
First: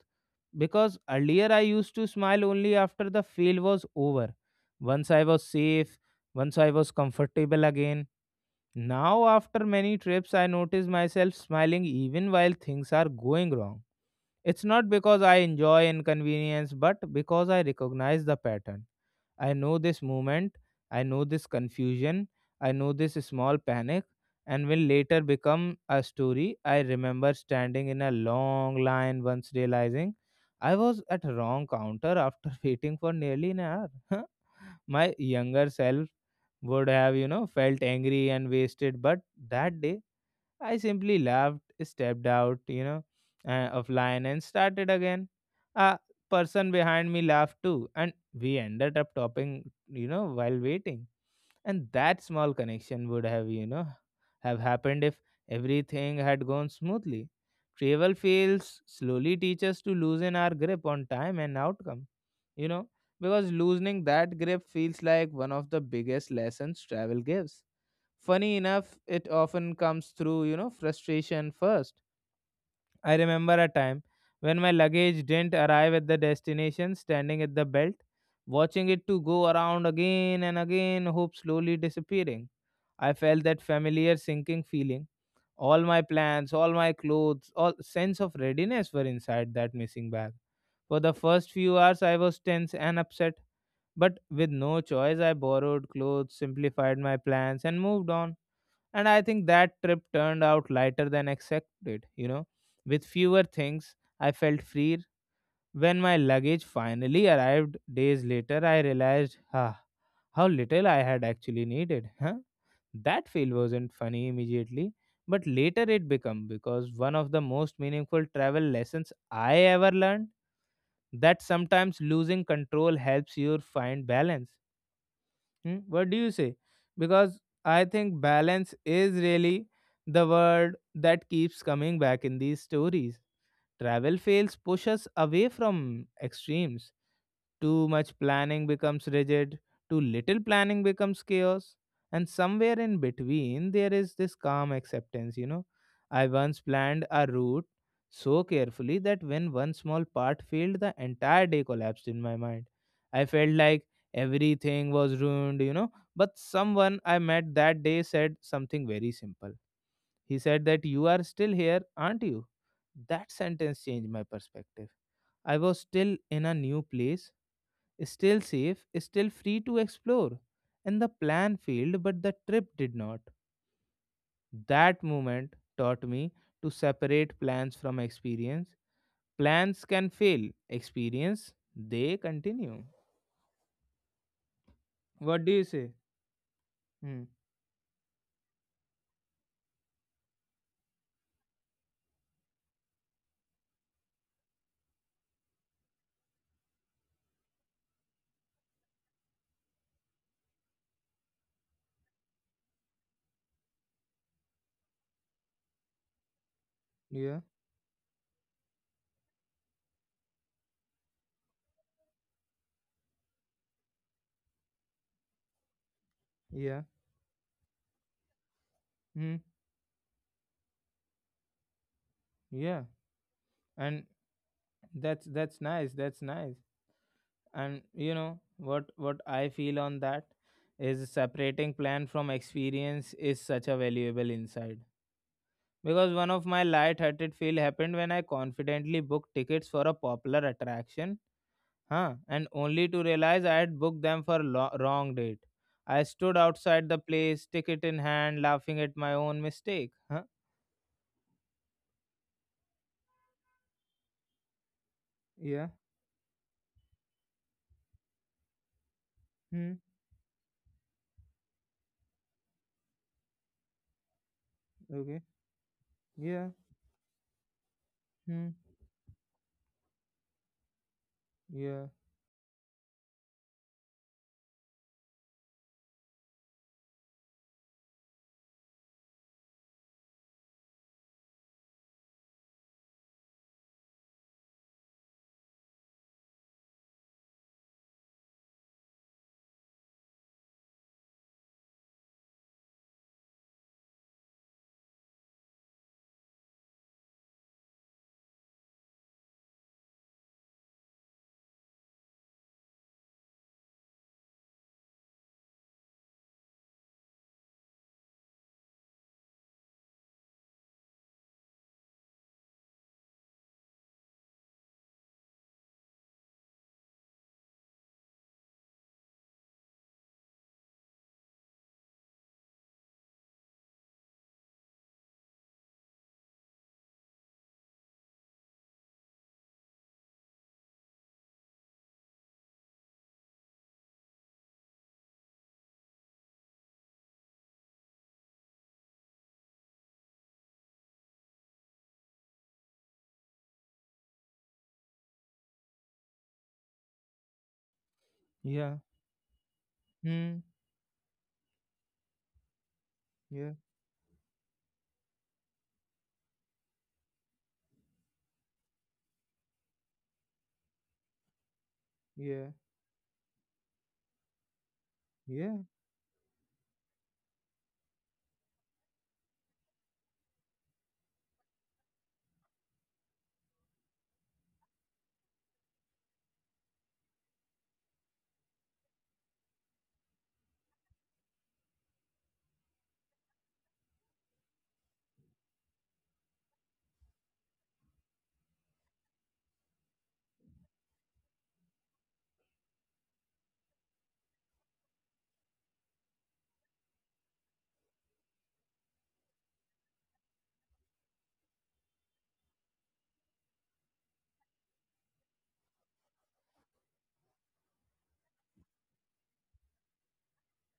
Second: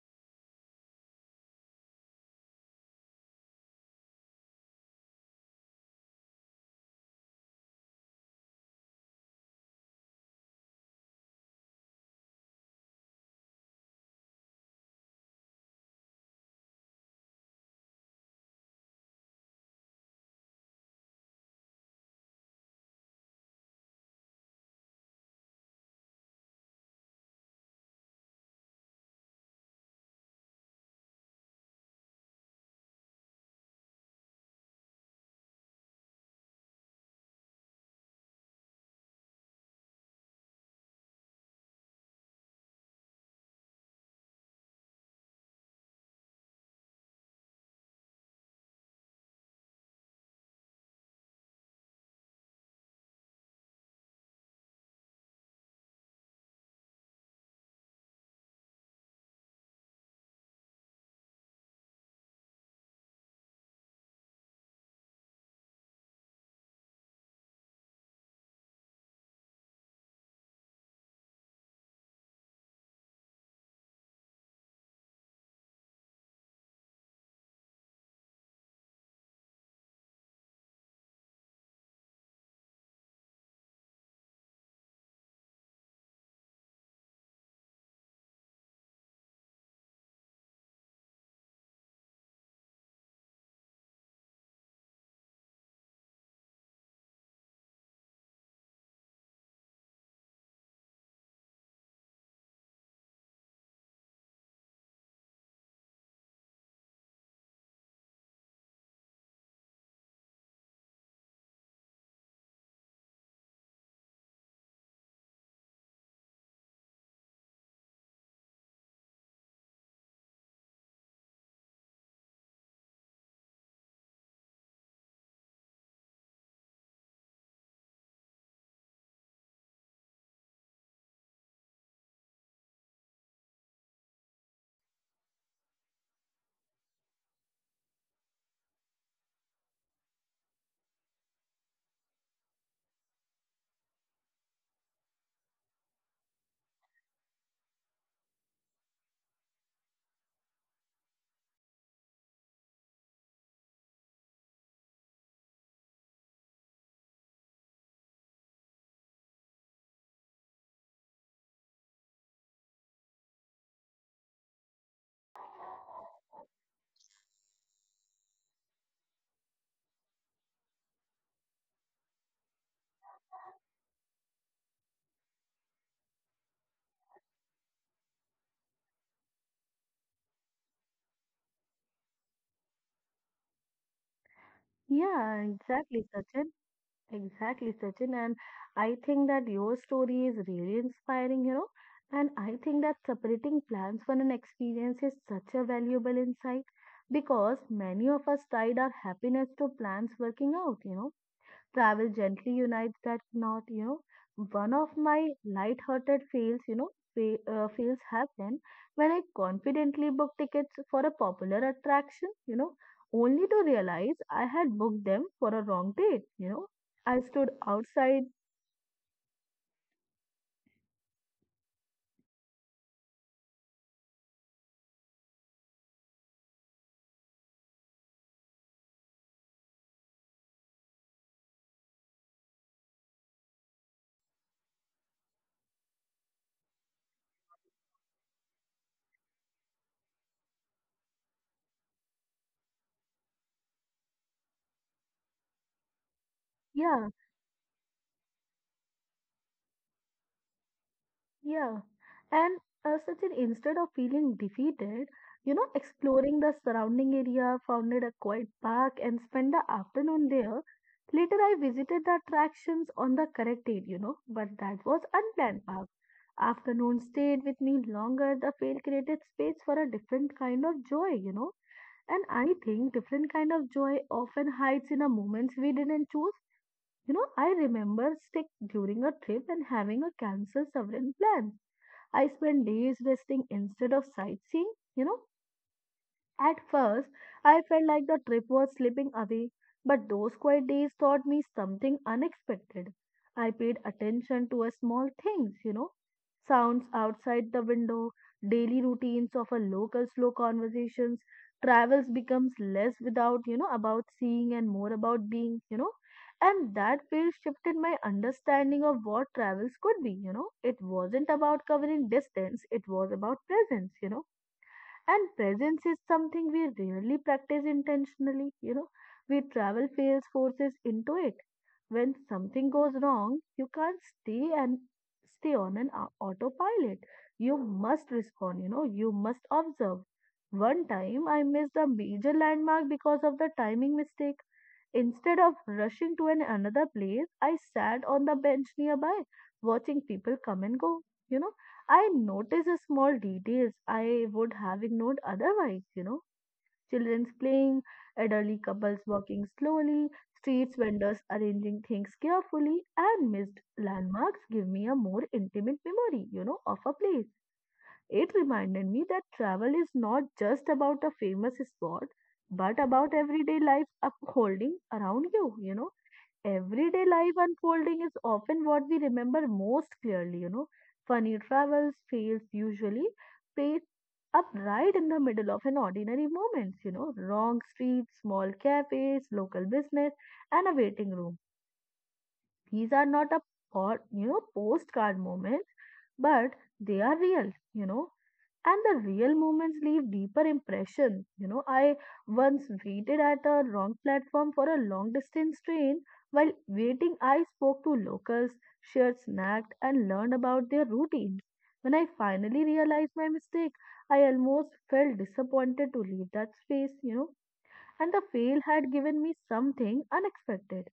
Because earlier I used to smile only after the fail was over, once I was safe, once I was comfortable again. Now after many trips I notice myself smiling even while things are going wrong. It's not because I enjoy inconvenience but because I recognize the pattern. I know this moment, I know this confusion, I know this small panic, and will later become a story. I remember standing in a long line once, realizing I was at wrong counter after waiting for nearly an hour. My younger self would have, you know, felt angry and wasted, but that day I simply laughed, stepped out, of line and started again. A person behind me laughed too, and we ended up topping, you know, while waiting. And that small connection would have, you know, have happened if everything had gone smoothly. Travel fails slowly teach us to loosen our grip on time and outcome, you know, because loosening that grip feels like one of the biggest lessons travel gives. Funny enough, it often comes through, you know, frustration first. I remember a time when my luggage didn't arrive at the destination, standing at the belt, watching it to go around again and again, hope slowly disappearing. I felt that familiar sinking feeling. All my plans, all my clothes, all sense of readiness were inside that missing bag. For the first few hours, I was tense and upset, but with no choice, I borrowed clothes, simplified my plans, and moved on. And I think that trip turned out lighter than expected, you know. With fewer things, I felt freer. When my luggage finally arrived days later, I realized ah, how little I had actually needed. Huh? That feel wasn't funny immediately, but later it became because one of the most meaningful travel lessons I ever learned: that sometimes losing control helps you find balance. Hmm? What do you say? Because I think balance is really the word that keeps coming back in these stories. Travel fails push us away from extremes. Too much planning becomes rigid, too little planning becomes chaos, and somewhere in between there is this calm acceptance, you know. I once planned a route so carefully that when one small part failed, the entire day collapsed in my mind. I felt like everything was ruined, you know. But someone I met that day said something very simple. He said that you are still here, aren't you? That sentence changed my perspective. I was still in a new place, still safe, still free to explore. And the plan failed, but the trip did not. That moment taught me to separate plans from experience. Plans can fail, experience, they continue.
Yeah,
What do you say?
exactly, Sachin.
Hmm.
Exactly, Sachin. And I think that your story is really inspiring. And I think that separating plans from an experience is such a valuable insight because many of us tied our happiness to plans working out. Travel gently unites that knot. One of my light-hearted fails, you know, fa-
Yeah,
fails happen when I confidently book tickets for a popular attraction, only to realize I had booked them for a wrong date.
yeah.
I stood outside,
Hmm. Yeah. And that's nice, that's nice. And you know what I feel on that is separating plan from experience is such a valuable insight, because one of my light-hearted feel happened when I confidently booked tickets for a popular attraction, and only to realize I had booked them for wrong date. I stood outside the
yeah.
place, ticket in hand, laughing at my own mistake.
Yeah, and Sachin, instead of feeling defeated,
Yeah.
exploring the surrounding area, founded a quiet park, and spent the
Hmm.
afternoon there. Later, I visited the attractions on the correct date, but that was
Okay.
unplanned park.
Yeah.
Afternoon stayed with me longer. The
Hmm.
fail created space for a different kind of joy.
Yeah,
And I think different kind of joy often hides in a moments we didn't choose. I remember sick during a trip and having a cancel several plans. I spend days resting instead of sightseeing. At first, I felt like the trip was slipping away, but those quiet days taught me something unexpected. I paid attention to a small things, sounds outside the window, daily routines of a local slow conversations. Travels becomes less without, about seeing and more about being. And that field shifted my understanding of what travels could be. It wasn't about covering distance, it was about presence. And presence is something we rarely practice intentionally. We travel fails forces into it. When something goes wrong, you can't stay on an autopilot. You must respond, you must observe. One time I missed a major landmark because of the timing mistake. Instead of rushing to an another place, I sat on the bench nearby, watching people come and go. You know, I notice the small details I would have ignored otherwise. Children's playing, elderly
yeah.
couples walking slowly,
Hmm.
streets vendors arranging things carefully, and
Yeah,
missed landmarks give me a more intimate memory, of a place. It reminded me that travel is not just about a famous spot,
yeah,
but about everyday life upholding around you,
yeah,
you know everyday life unfolding is often what we remember most clearly. Funny travels fails usually paid up right in the middle of an ordinary moments, wrong street, small cafes, local business, and a waiting room. These are not a or you know postcard moments, but they are real. And the real moments leave deeper impression. I once waited at a wrong platform for a long distance train. While waiting, I spoke to locals, shared snacks, and learned about their routines. When I finally realized my mistake, I almost felt disappointed to leave that space. And the fail had given me something unexpected,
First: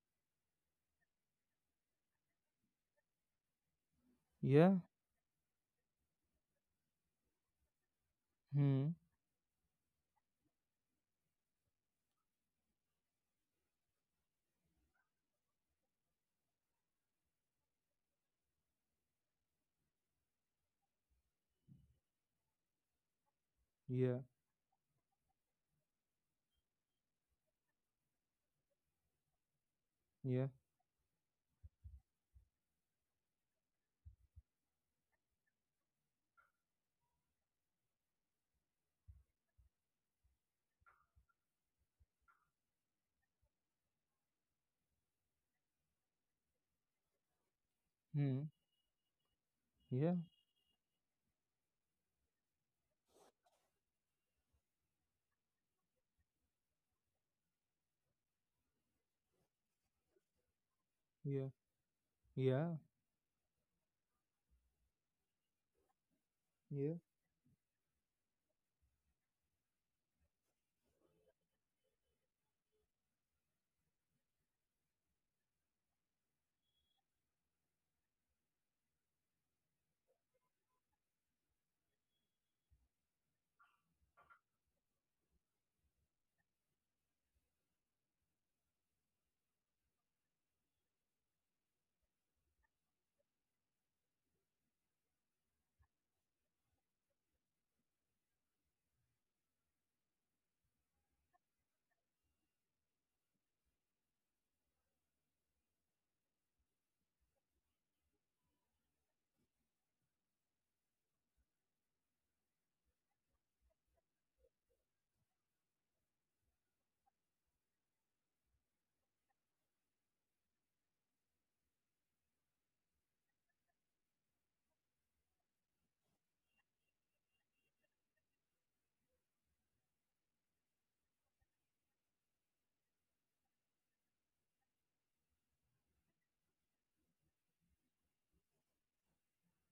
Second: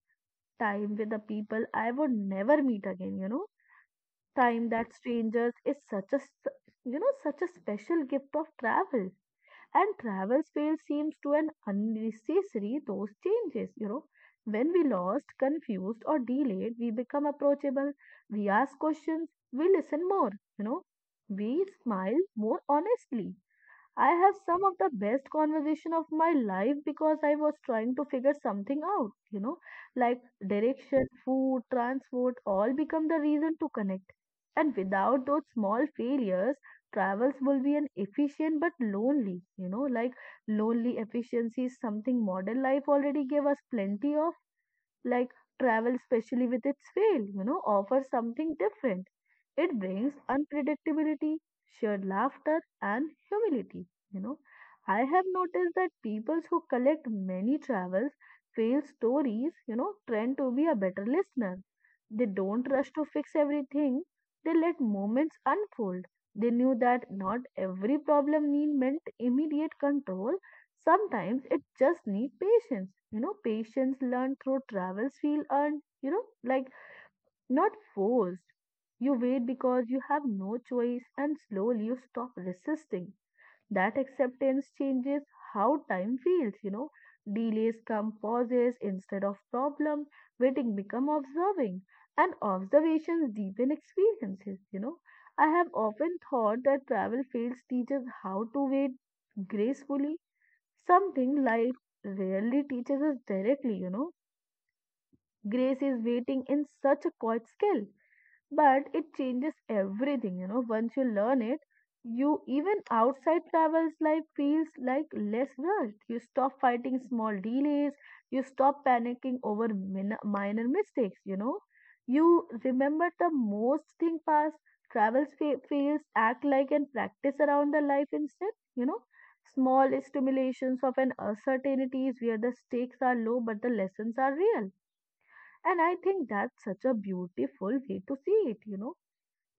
time with the people I would never meet again.
yeah.
Time that strangers is such a, s- you know, such a special gift of
Hmm.
travel. And travel space seems to an unnecessary those changes. When we lost, confused, or delayed, we become approachable. We ask questions. We listen more, you know. We smile more honestly.
Yeah.
I have some of the best conversation of my life because I was trying to figure something out, like
Yeah.
direction, food, transport, all become the reason to connect. And without those small failures, travels will be an efficient but lonely. Like, lonely efficiency is something modern life already gave us plenty of. Like, travel, especially with its scale, offers
Hmm.
something different. It
Yeah.
brings unpredictability, shared laughter, and humility. You know, I have noticed that people who collect many travels fail stories, tend to be a better
Yeah.
listener. They
Yeah.
don't rush to fix everything, they let moments unfold. They knew
Yeah.
that not every problem need meant immediate control. Sometimes it just need patience. Patience learned through travels feel earned, like not forced. You wait because you have no choice and slowly you stop resisting. That acceptance changes how time feels. Delays come pauses instead of problem. Waiting become observing. And observations deepen experiences. I have often thought that travel fields teaches how to wait gracefully. Something life rarely teaches us directly. Grace is waiting in such a quiet skill, but it changes everything once you learn it. You even outside travels life feels like less rushed. You stop fighting small delays, you stop panicking over minor mistakes. You remember the most thing past travels feels act like and practice around the life instead. Small stimulations of an uncertainties where the stakes are low but the lessons are real. And I think that's such a beautiful way to see it.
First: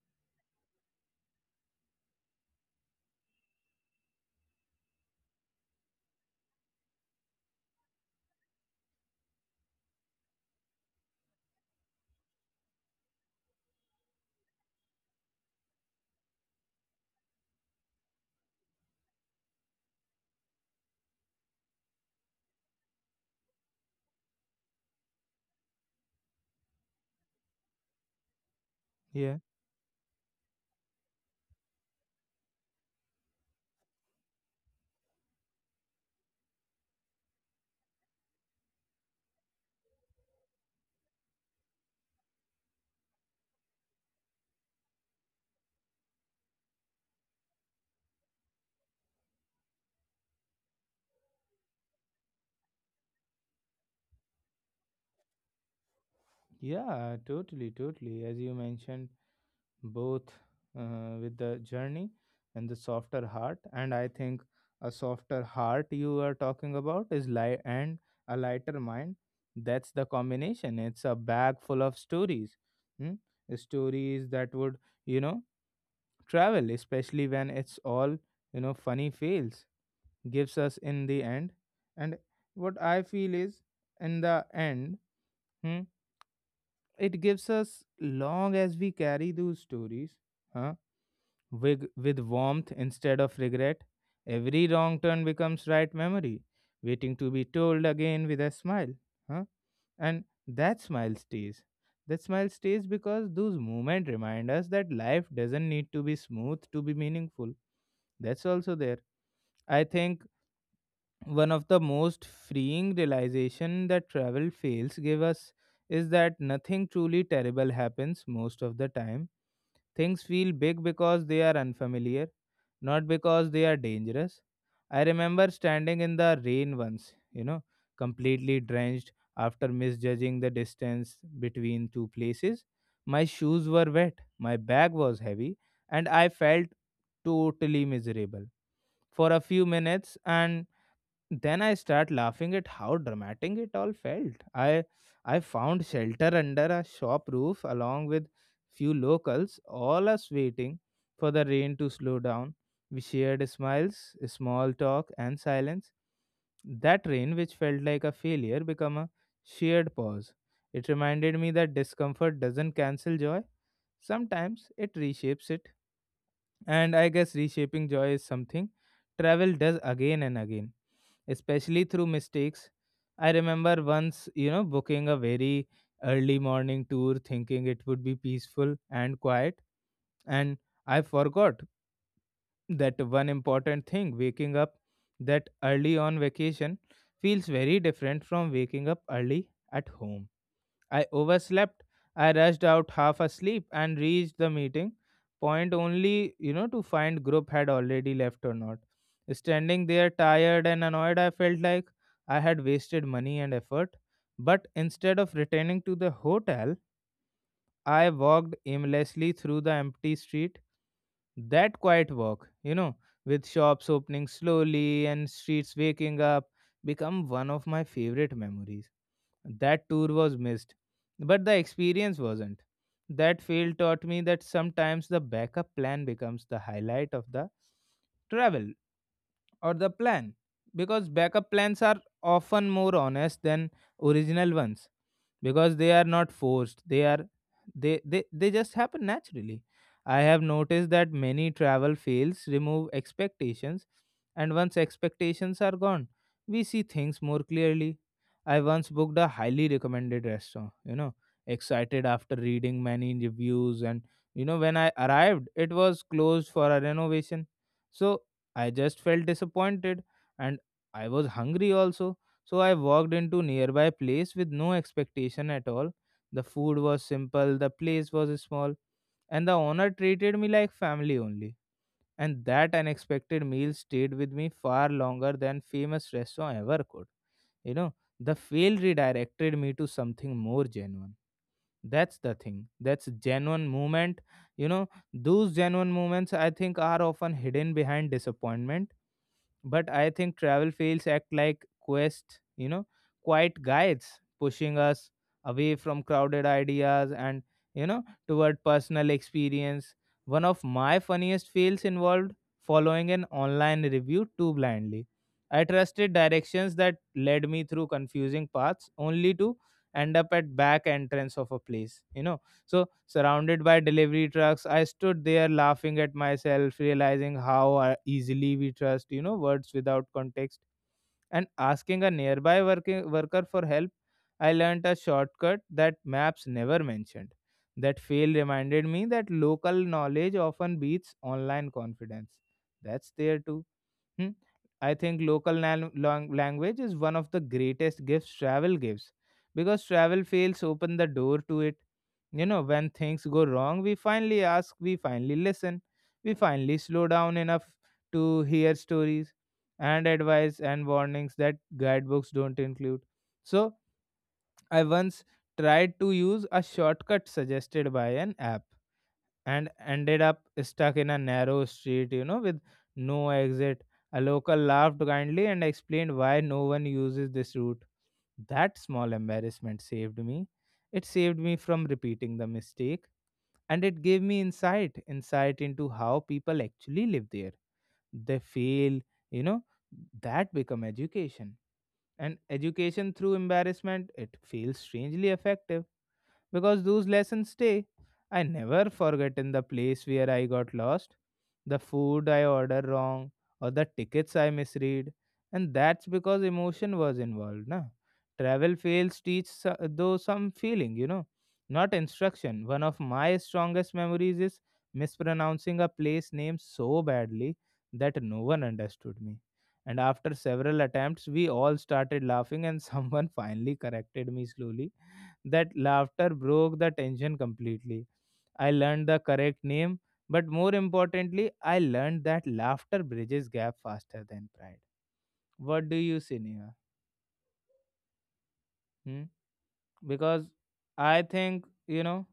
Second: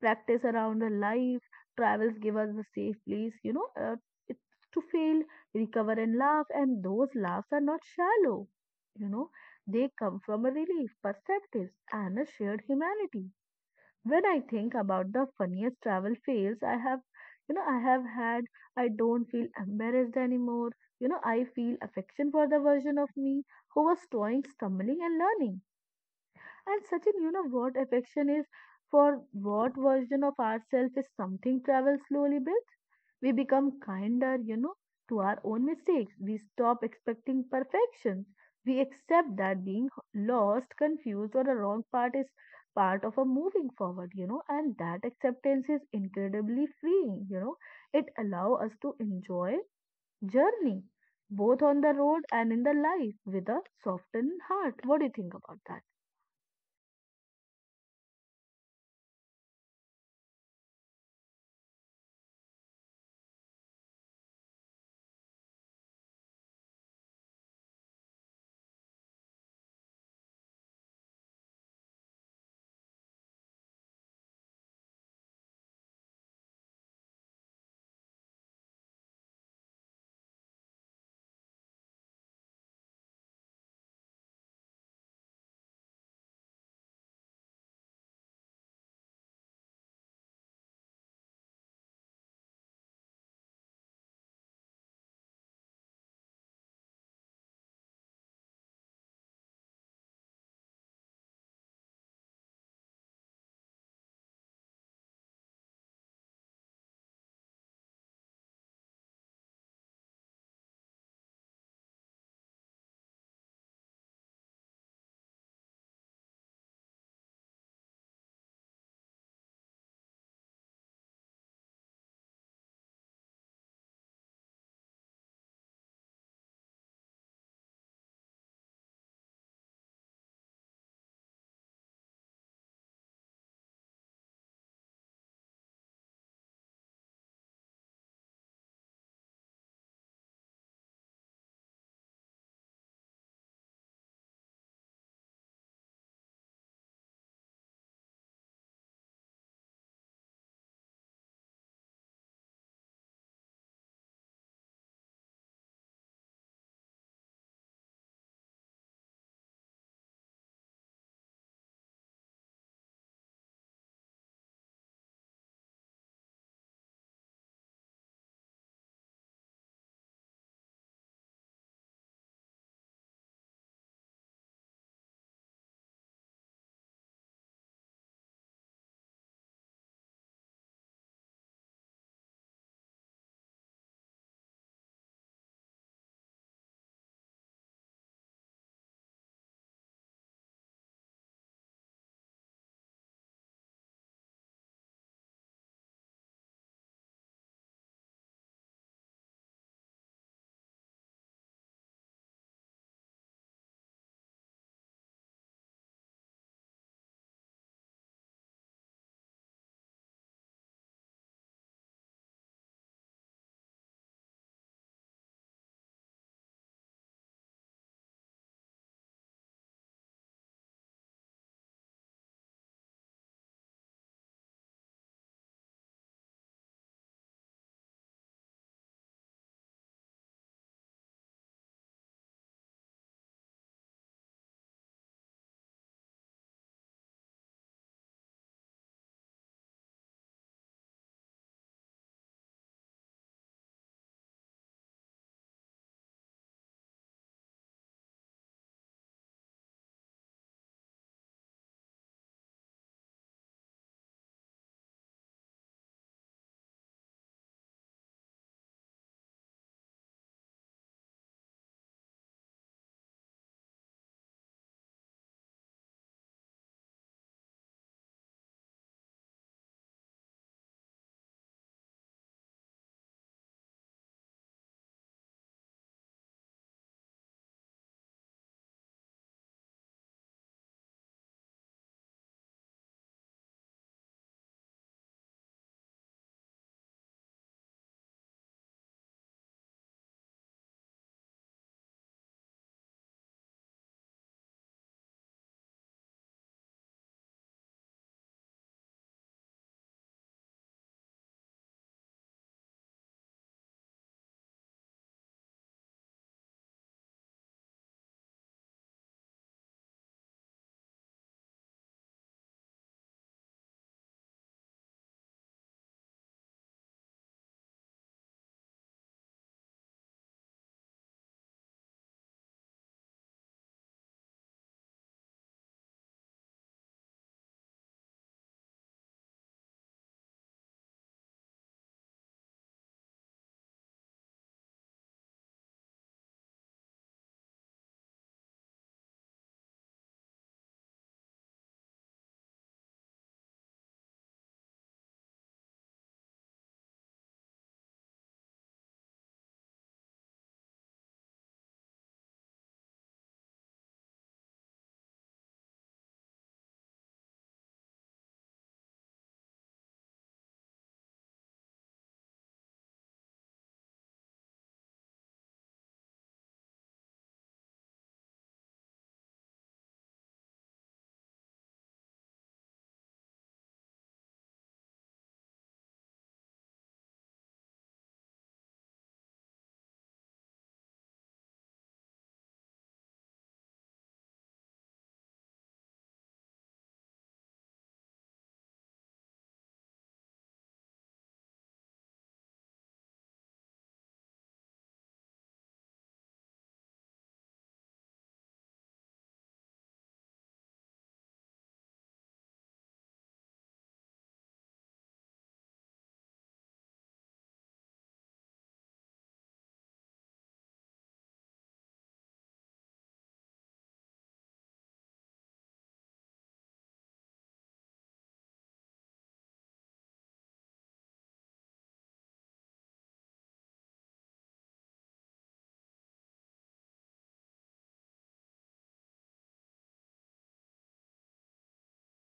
Practice around our life. Travels give us a safe place, it's to fail, recover, and laugh. And those laughs are not shallow, you know, they come from a relief, perspectives, and a shared humanity. When I think about the funniest travel fails I have had, I don't feel embarrassed anymore. I feel affection for the version of me who was toying, stumbling, and learning. And Sachin, you know what affection is for
Yeah.
what version of ourselves is something travels slowly built. We become kinder, to our own mistakes. We stop expecting perfection. We accept that being lost, confused, or the wrong part is part of a moving forward, and that acceptance is incredibly freeing. It allows us to enjoy journey both on the road and in the life with a softened heart. What do you think about
Yeah. Totally. Totally. As you mentioned, both with the journey and the softer heart. And I think a softer heart you are talking about is light and a lighter mind. That's the combination. It's a bag full of stories. Hmm? Stories that would, you know travel, especially when it's all, funny fails gives us in the end. And what I feel is, in the end, hmm, it gives us long as we carry those stories huh, with warmth instead of regret. Every wrong turn becomes right memory, waiting to be told again with a smile. Huh? And that smile stays. That smile stays because those moments remind us that life doesn't need to be smooth to be meaningful. That's also there, I think. One of the most freeing realization that travel fails give us is that nothing truly terrible happens most of the time. Things feel big because they are unfamiliar, not because they are dangerous. I remember standing in the rain once, completely drenched after misjudging the distance between two places. My shoes were wet, my bag was heavy, and I felt totally miserable for a few minutes, and then I start laughing at how dramatic it all felt. I found shelter under a shop roof along with few locals, all us waiting for the rain to slow down. We shared smiles, small talk and silence. That rain which felt like a failure became a shared pause. It reminded me that discomfort doesn't cancel joy. Sometimes it reshapes it. And I guess reshaping joy is something travel does again and again, especially through mistakes. I remember once, you know, booking a very early morning tour thinking it would be peaceful and quiet. And I forgot that one important thing: waking up that early on vacation feels very different from waking up early at home. I overslept. I rushed out half asleep and reached the meeting point only, you know, to find group had already left or not. Standing there tired and annoyed, I felt like I had wasted money and effort. But instead of returning to the hotel, I walked aimlessly through the empty street. That quiet walk, you know, with shops opening slowly and streets waking up, become one of my favorite memories. That tour was missed, but the experience wasn't. That fail taught me that sometimes the backup plan becomes the highlight of the travel or the plan, because backup plans are often more honest than original ones, because they are not forced, they are they just happen naturally. I have noticed that many travel fails remove expectations, and once expectations are gone, we see things more clearly. I once booked a highly recommended restaurant, excited after reading many reviews, and, when I arrived it was closed for a renovation. So I just felt disappointed, and I was hungry also. So I walked into nearby place with no expectation at all. The food was simple, the place was small, and the owner treated me like family only. And that unexpected meal stayed with me far longer than famous restaurant ever could. You know, the fail redirected me to something more genuine. That's the thing. That's genuine moment. You know, those genuine moments, I think, are often hidden behind disappointment, but I think travel fails act like quest, quiet guides pushing us away from crowded ideas and, toward personal experience. One of my funniest fails involved following an online review too blindly. I trusted directions that led me through confusing paths only to end up at back entrance of a place, so, surrounded by delivery trucks, I stood there laughing at myself, realizing how easily we trust, words without context. And asking a nearby working worker for help, I learnt a shortcut that maps never mentioned. That fail reminded me that local knowledge often beats online confidence. That's there too. Hmm? I think local language is one of the greatest gifts travel gives, because travel fails open the door to it. When things go wrong, we finally ask, we finally listen, we finally slow down enough to hear stories and advice and warnings that guidebooks don't include. So, I once tried to use a shortcut suggested by an app and ended up stuck in a narrow street, with no exit. A local laughed kindly and explained why no one uses this route. That small embarrassment saved me. It saved me from repeating the mistake, and it gave me insight into how people actually live there. They fail, you know, that become education, and education through embarrassment, it feels strangely effective because those lessons stay. I never forget in the place where I got lost, the food I ordered wrong, or the tickets I misread. And that's because emotion was involved. Na? Travel fails teach though some feeling, not instruction. One of my strongest memories is mispronouncing a place name so badly that no one understood me. And after several attempts, we all started laughing, and someone finally corrected me slowly. That laughter broke the tension completely. I learned the correct name, but more importantly, I learned that laughter bridges gap faster than pride. What do you say, Neha? Hmm? Because I think,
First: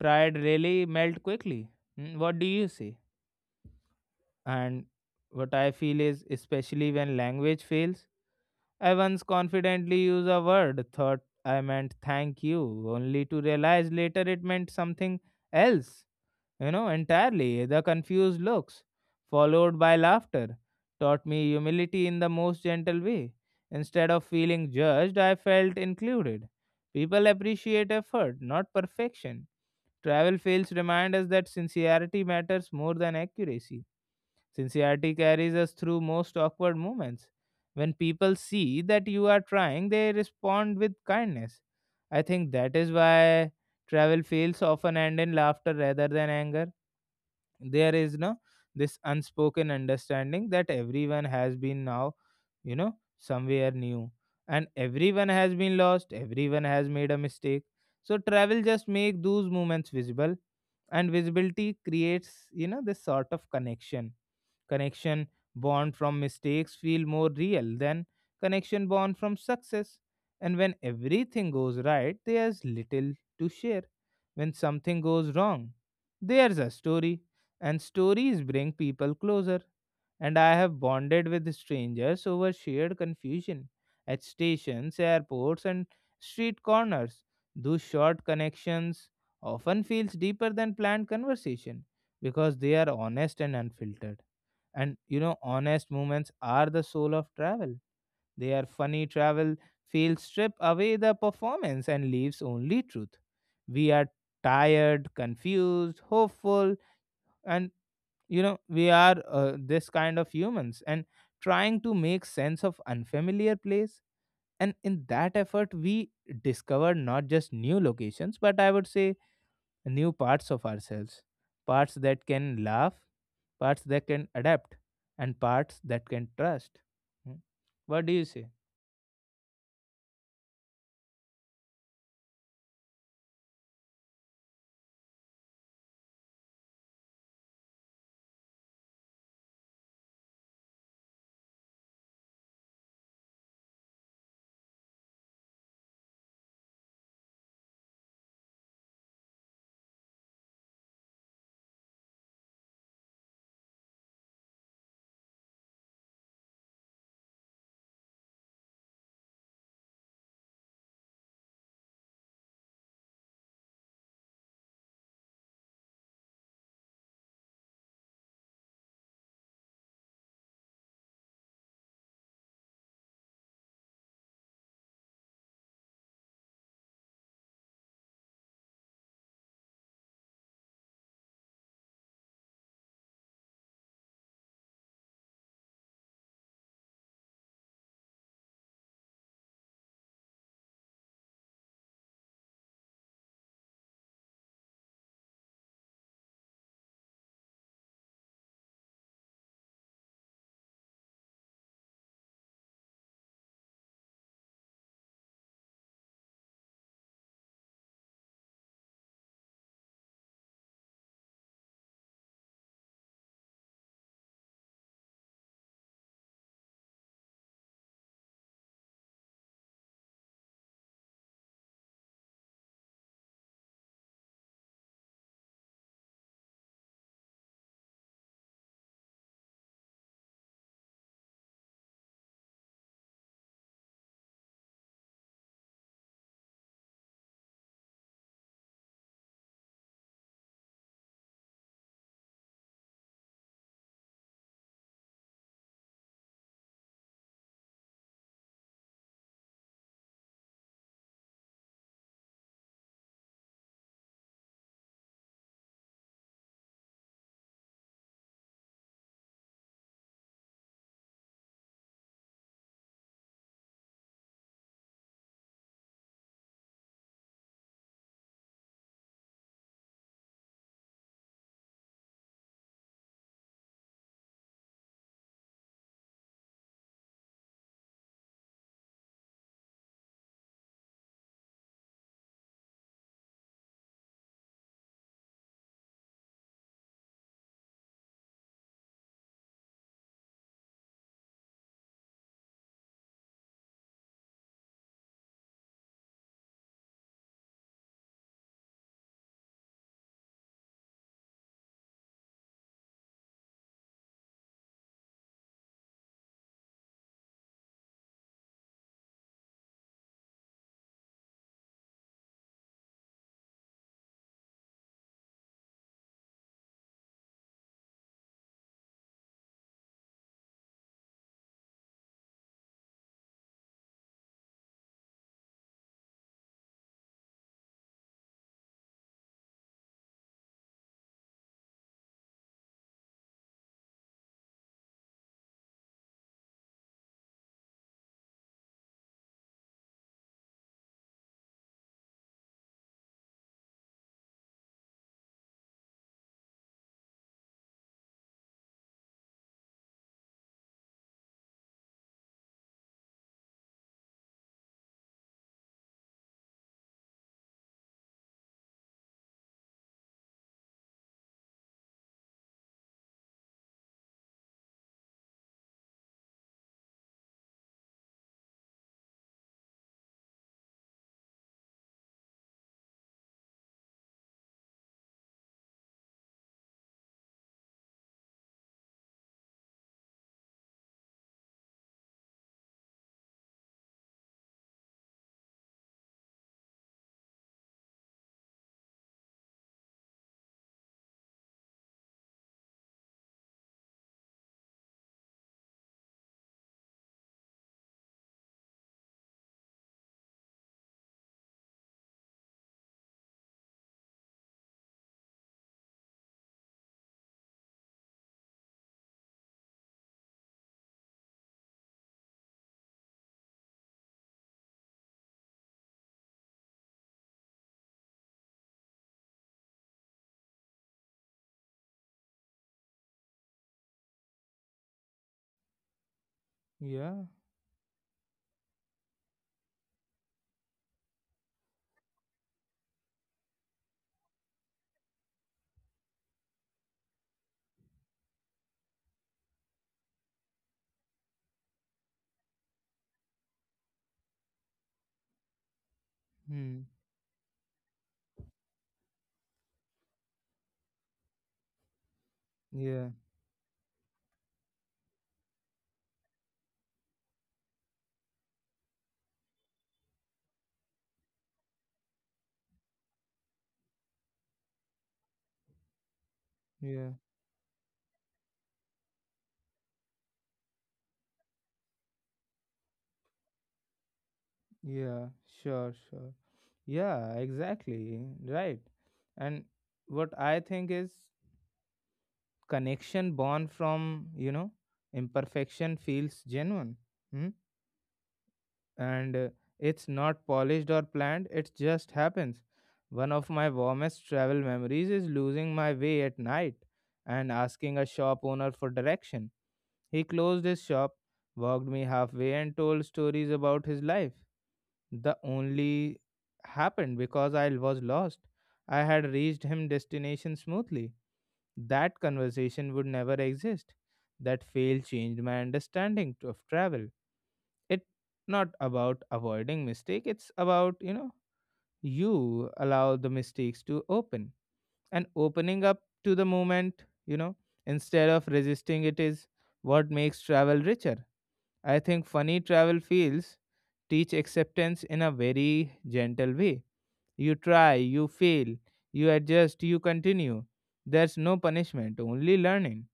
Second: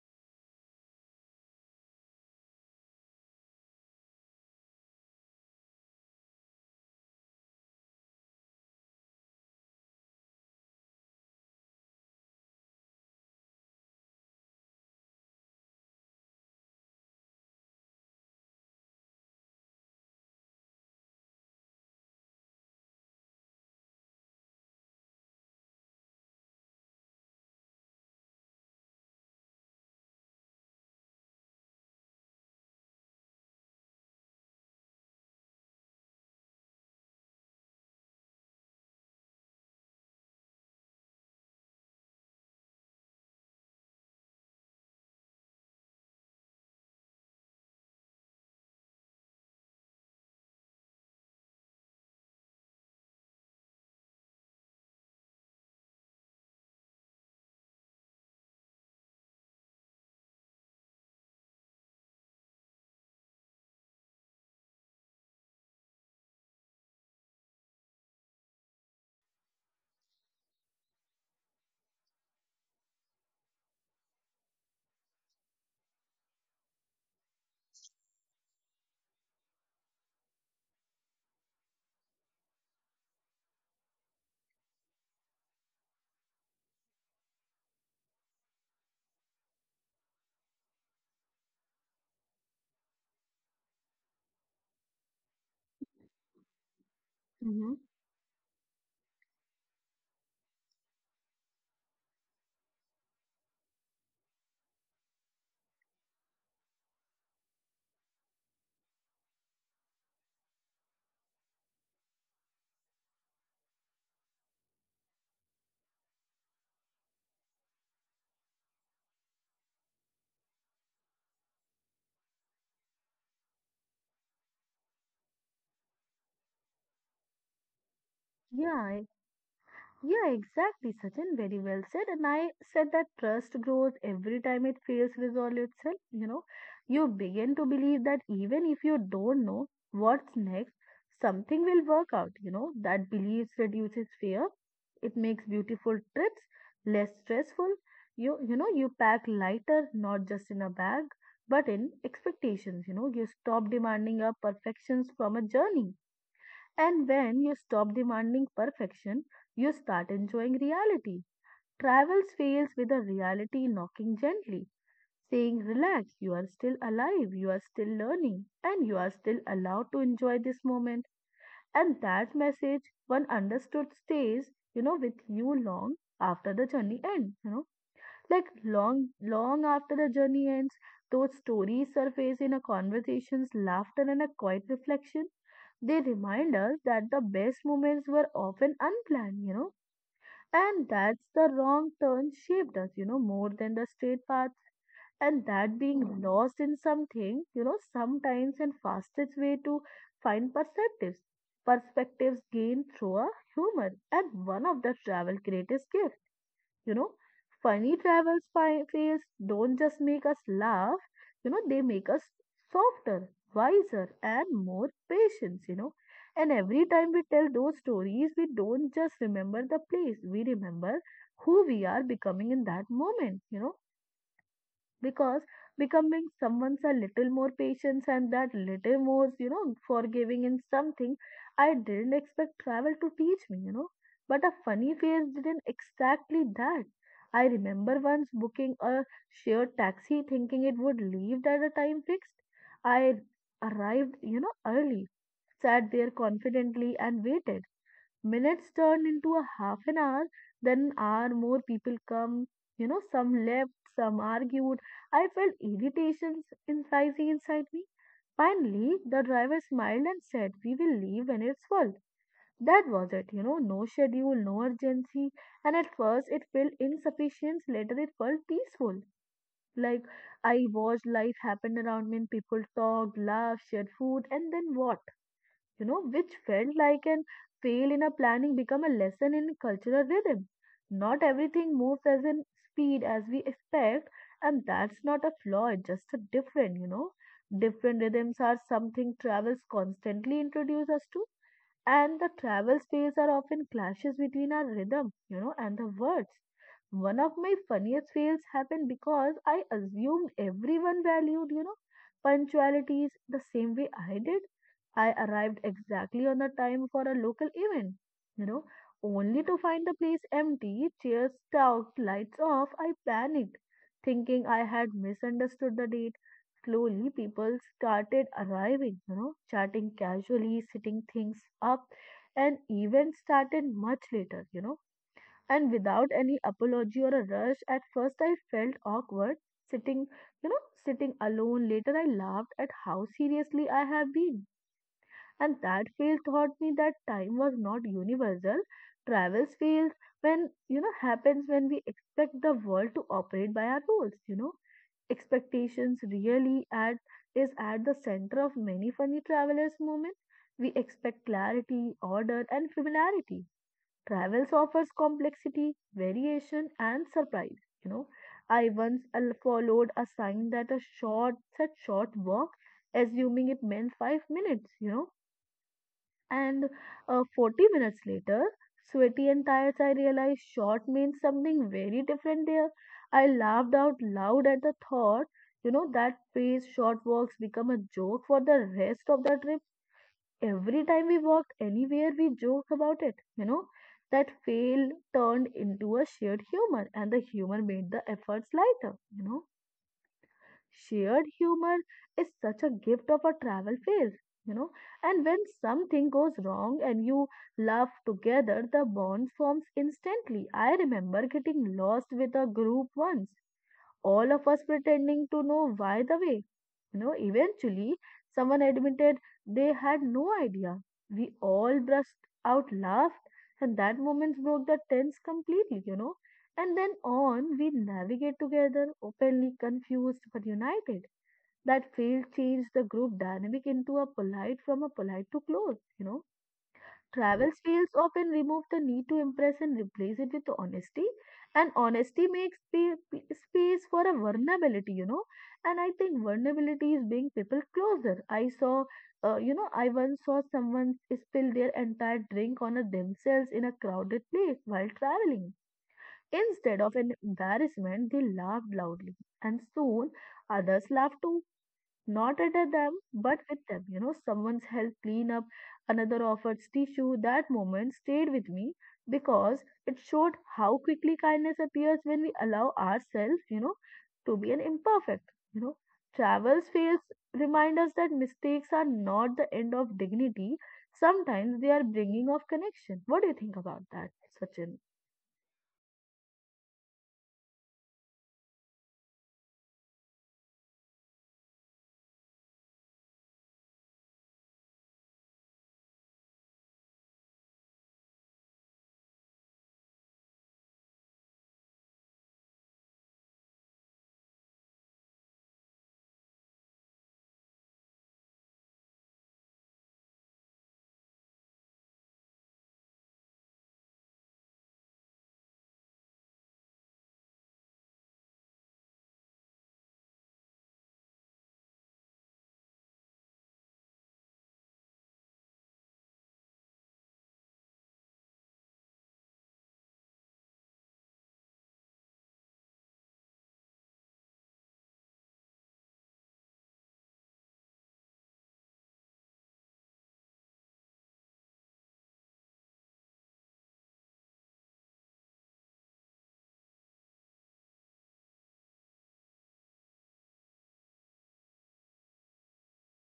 pride really melt quickly. Hmm? What do you say? And what I feel is, especially when language fails, I once confidently used a word, thought I meant thank you, only to realize later it meant something else, entirely. The confused looks, followed by laughter, taught me humility in the most gentle way. Instead of feeling judged, I felt included. People appreciate effort, not perfection. Travel fails remind us that sincerity matters more than accuracy. Sincerity carries us through most awkward moments. When people see that you are trying, they respond with kindness. I think that is why travel fails often end in laughter rather than anger. There is no, this unspoken understanding that everyone has been now, somewhere new, and everyone has been lost, everyone has made a mistake. So travel just make those moments visible, and visibility creates, this sort of connection. Connection born from mistakes feel more real than connection born from success. And when everything goes right, there's little to share. When something goes wrong, there's a story. And stories bring people closer. And I have bonded with strangers over shared confusion at stations, airports, and street corners. Those short connections often feels deeper than planned conversation, because they are honest and unfiltered, and, honest moments are the soul of travel.
that?
They are funny travel fields strip away the performance and leaves only truth. We are tired, confused, hopeful, and, we are this kind of humans and trying to make sense of unfamiliar place. And in that effort, we discovered not just new locations, but I would say new parts of ourselves, parts that can laugh, parts that can adapt, and parts that can trust. Hmm. What do you say?
Yeah, e- yeah, exactly, Sachin. Very well said. And I said that trust grows every time it fails resolve itself. You begin to believe that even if you don't know what's next, something will work out. That belief reduces fear. It makes beautiful trips less stressful. You pack lighter, not just in a bag, but in expectations. You stop demanding a perfections from a journey, and when you stop demanding perfection, you start enjoying reality. Travels fails with a reality knocking gently, saying, "Relax, you are still alive, you are still learning, and you are still allowed to enjoy this moment." And that message, one understood, stays, with you long after the journey ends. Like long after the journey ends, those stories surface in a conversations, laughter, and a quiet reflection. They remind us that the best moments were often unplanned, and that's the wrong turn shaped us, more than the straight path. And that being lost in something, sometimes and fastest way to find perspectives. Perspectives gained through a humor, and one of the travel greatest gifts. You know, funny travel spy fails don't just make us laugh, they make us softer, wiser, and more patient, And every time we tell those stories, we don't just remember the place, we remember who we are becoming in that moment, because becoming someone's a little more patience and that little more, forgiving in something. I didn't expect travel to teach me, but a funny face didn't exactly that. I remember once booking a shared taxi thinking it would leave at a time fixed. I arrived, early, sat there confidently and waited. Minutes turn into a half an hour, then an hour more people come, some left, some argued. I felt irritations in rising inside me. Finally, the driver smiled and said, "We will leave when it's full." That was it, no schedule, no urgency. And at first it felt insufficient, later it felt peaceful. Like I watched life happen around me, and people talked, laughed, shared food, and then what? Which felt like an fail in a planning become a lesson in cultural rhythm. Not everything moves as in speed as we expect, and that's not a flaw, it's just a different. Different rhythms are something travels constantly introduce us to, and the travel space are often clashes between our rhythm, and the words. One of my funniest fails happened because I assumed everyone valued, punctualities the same way I did. I arrived exactly on the time for a local event, you know, only to find the place empty, chairs out, lights off. I panicked, thinking I had misunderstood the date. Slowly, people started arriving, chatting casually, sitting things up, and events started much later, and without any apology or a rush. At first I felt awkward sitting, sitting alone. Later I laughed at how seriously I have been, and that fail taught me that time was not universal. Travels fails when, happens when we expect the world to operate by our rules, expectations really at is at the center of many funny travelers moments. We expect clarity, order and familiarity. Travels offers complexity, variation, and surprise. I once followed a sign that a short said short walk, assuming it meant 5 minutes. You know, and 40 minutes later, sweaty and tired, I realized short means something very different there. I laughed out loud at the thought. That phrase "short walks" become a joke for the rest of the trip. Every time we walked anywhere, we joked about it. That fail turned into a shared humor, and the humor made the efforts lighter. Shared humor is such a gift of a travel phase. You know, and when something goes wrong and you laugh together, the bond forms instantly. I remember getting lost with a group once, all of us pretending to know why the way, eventually, someone admitted they had no idea. We all burst out laughed, and that moment broke the tense completely, And then on, we navigate together, openly confused but united. That fail changed the group dynamic into a polite to close,
Yeah.
Travel styles often remove the need to impress and replace it with honesty. And honesty makes space for a vulnerability, And I think vulnerability is being people closer. I saw, I once saw someone spill their entire drink on a themselves in a crowded place while traveling.
Hmm.
Instead of an embarrassment, they laughed loudly, and soon others laughed too, not at them,
Yeah.
but with them. Someone's helped clean up, another offered tissue. That moment stayed with me because it showed how quickly kindness appears when we allow ourselves, to be an imperfect. Travels fails
Yeah.
remind us that mistakes are not the end of dignity. Sometimes they are bringing of connection. What do you think about that, Sachin?
Yeah. Sure. Sure. Yeah. Exactly. Right. And what I think is, connection born from, imperfection feels genuine. Hmm? And it's not polished or planned, it just happens. One of my warmest travel memories is losing my way at night and asking a shop owner for direction. He closed his shop, walked me halfway, and told stories about his life. The only happened because I was lost. I had reached him destination smoothly. That conversation would never exist. That fail changed my understanding of travel. It not about avoiding mistake, it's about, you allow the mistakes to open, and opening up to the moment, instead of resisting it, is what makes travel richer. I think funny travel feels teach acceptance in a very gentle way. You try, you fail, you adjust, you continue. There's no punishment, only learning.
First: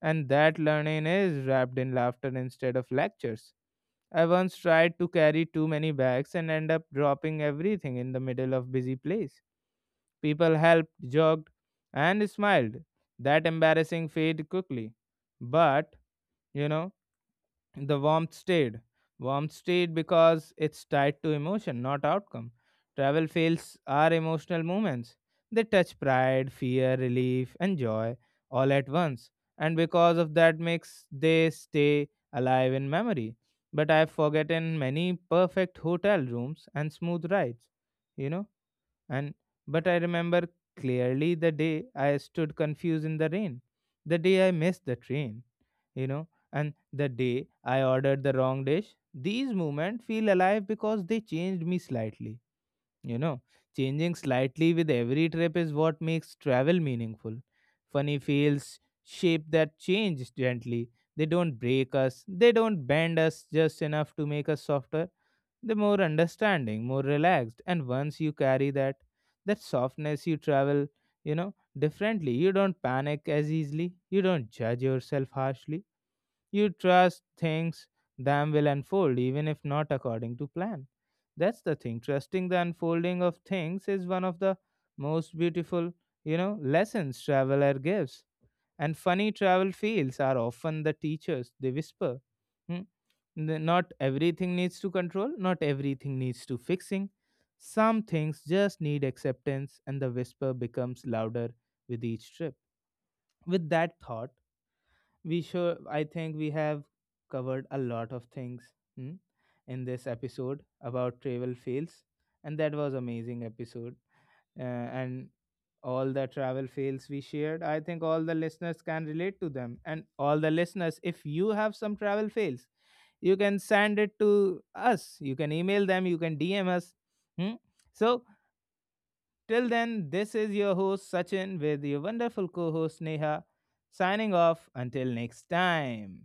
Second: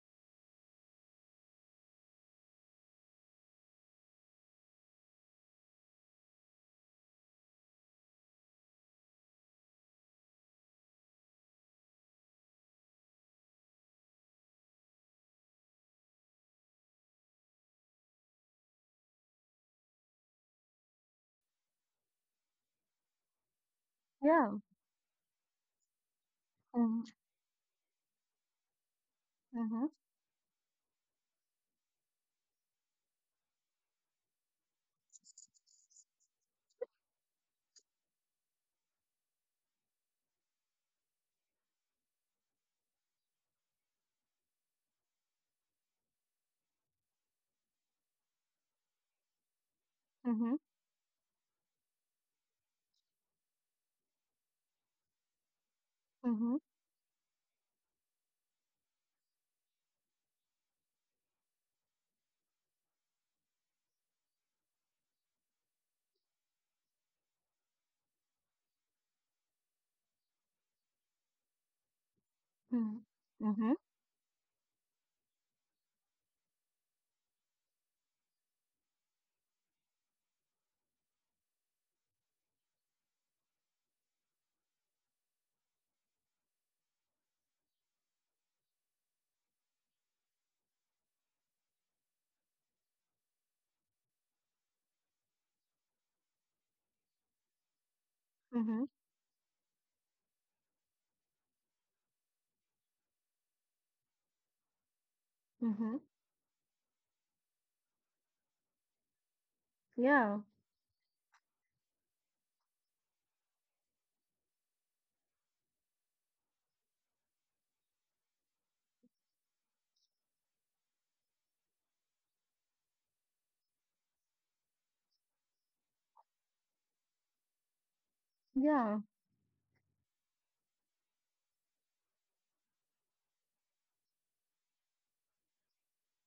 And that learning is wrapped in laughter instead of lectures. I once tried to carry too many bags and end up dropping everything in the middle of busy place. People helped, jogged, and smiled. That embarrassing fade quickly. But, you know, the warmth stayed because it's tied to emotion not outcome. Travel fails are
Yeah.
emotional moments. They touch pride, fear,
Mm-hmm.
relief and joy all at once. And because of that mix, they stay alive in memory, but I've forgotten many perfect hotel rooms and smooth rides, you know and but I remember clearly the day I stood confused in the rain, the day I missed the train, and the day I ordered the wrong dish. These moments feel
Mm-hmm.
alive because they changed me slightly, you know changing slightly with every trip is what makes
Mm-hmm.
travel meaningful. Funny fails shape that change gently. They don't break us, they don't bend us just enough to make us softer, the more understanding, more relaxed. And once you carry that softness, you travel, you know differently. You don't
Mm-hmm.
panic as
Mm-hmm.
easily, you don't judge yourself harshly, you trust things them will unfold even if not according to plan. That's the thing. Trusting the unfolding of things is one of the most beautiful, lessons traveler gives. And funny travel fields are often the teachers. They whisper, "Hmm, not everything needs to control, not everything needs to fixing. Some things just
Mm-hmm.
need acceptance," and the whisper becomes louder with each trip. With that thought, we sure
Mm-hmm.
I think we have covered a lot of things hmm, in this
Yeah.
episode about travel fails. And that was amazing episode, and all the travel fails we shared, I think all the listeners can relate to them. And all the listeners, if you have some travel fails, you can send it to us, you can email them, you can DM us. Hmm? So
Yeah.
till then, this is your host Sachin with your wonderful co-host Neha, signing off until next time.